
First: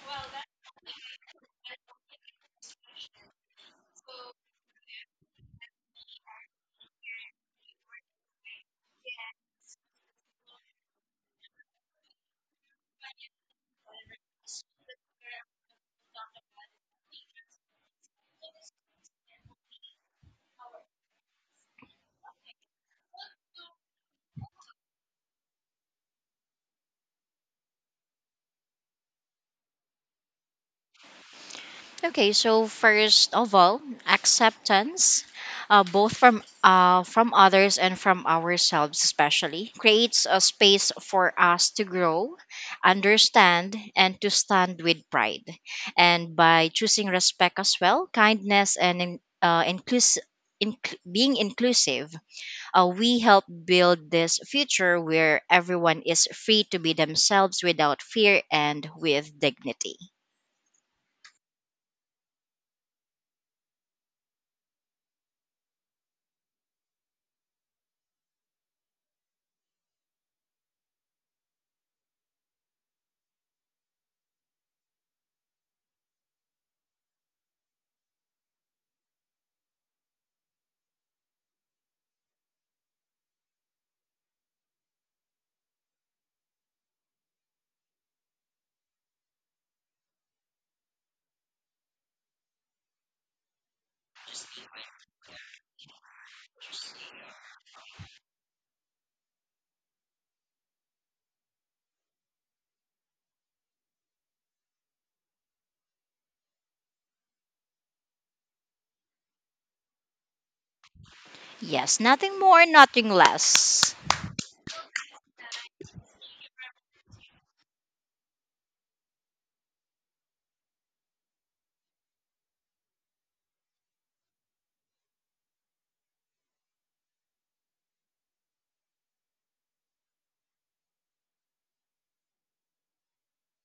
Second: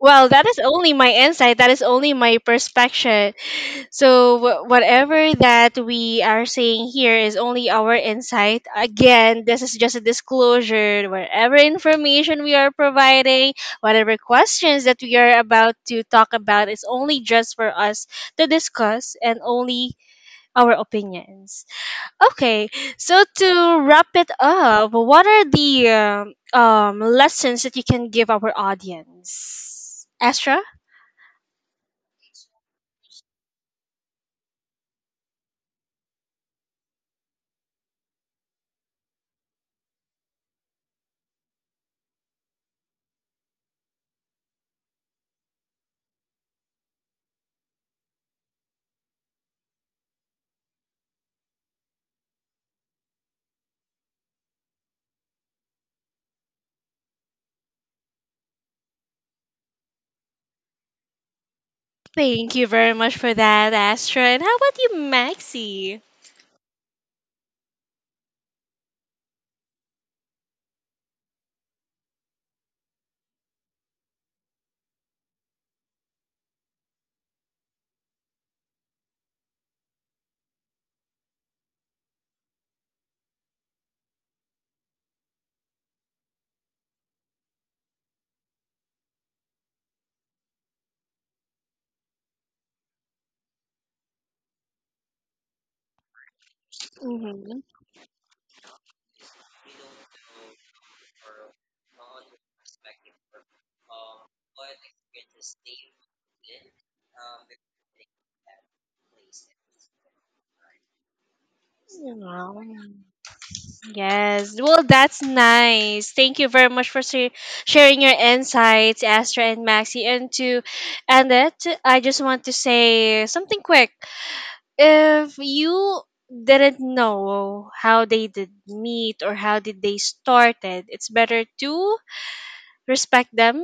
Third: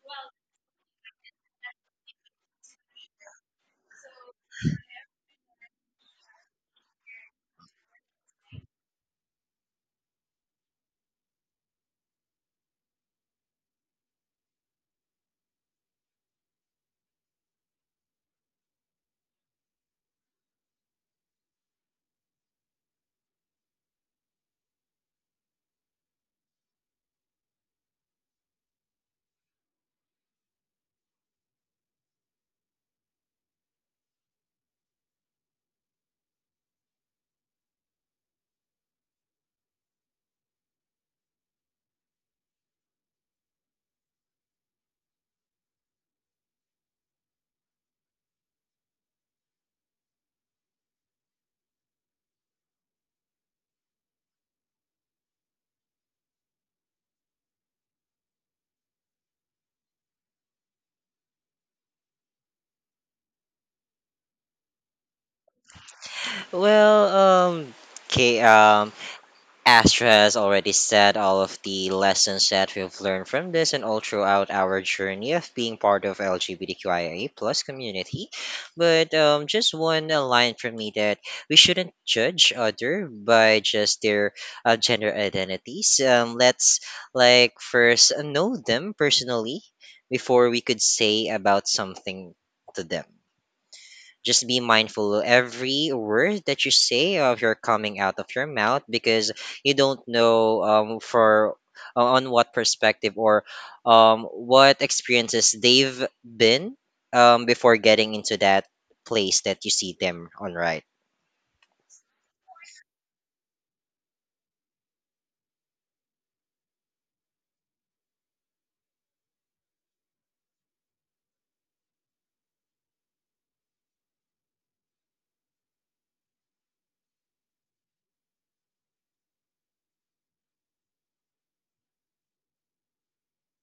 Well, that is only my insight, that is only my perspective. So wh- whatever that we are saying here is only our insight. Again, this is just a disclosure. Whatever information we are providing, whatever questions that we are about to talk about is only just for us to discuss and only our opinions. Okay, so to wrap it up, what are the, um, um, lessons that you can give our audience? Astra? Okay, so first of all, acceptance, uh, both from uh, from others and from ourselves, especially, creates a space for us to grow, understand, and to stand with pride. And by choosing respect as well, kindness, and in- uh, inclus- inc- being inclusive, Uh, we help build this future where everyone is free to be themselves without fear and with dignity. Thank you very much for that, Astra. And how about you, Maxi? Well, um, okay, um, Astra has already said all of the lessons that we've learned from this and all throughout our journey of being part of LGBTQIA plus community. But um, just one uh, line from me that we shouldn't judge other by just their uh, gender identities. Um, let's like first know them personally before we could say about something to them. Just be mindful of every word that you say of your Mm-hmm. coming out of your mouth, because you don't know um, for uh, on what perspective or um, what experiences they've been um, before getting into that place that you see them on right. Yes, nothing more, nothing less. Yes. Well, that's nice. Thank you very much for sa- sharing your insights, Astra and Maxi. And to end it, I just want to say something quick. If you didn't know how they did meet or how did they started, it's better to respect them,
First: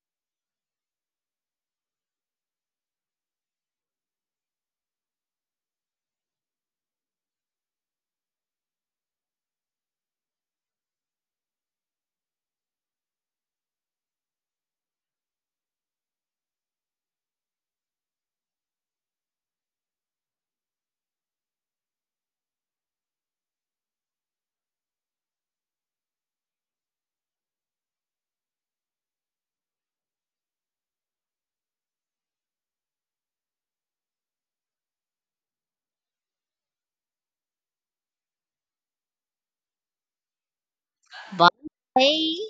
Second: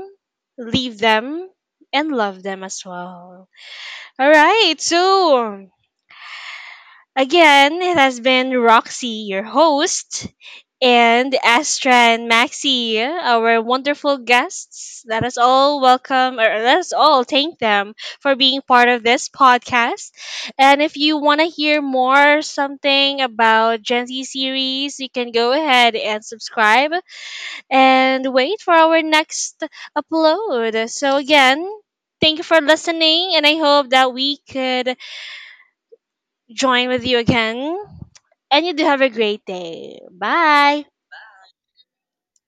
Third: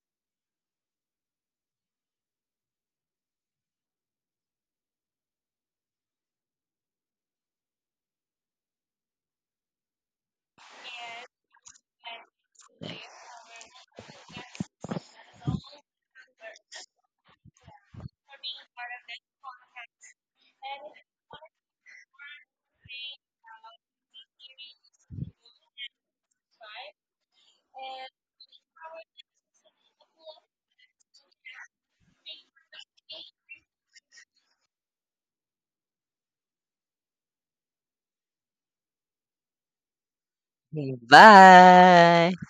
leave them, and love them as well. All right, so again, it has been Roxy, your host, and Astra and Maxi, our wonderful guests. Let us all welcome, or let us all thank them for being part of this podcast. And if you want to hear more something about Gen Z series, you can go ahead and subscribe and wait for our next upload. So again, thank you for listening, and I hope that we could join with you again. And you do have a great day. Bye. Bye. Bye.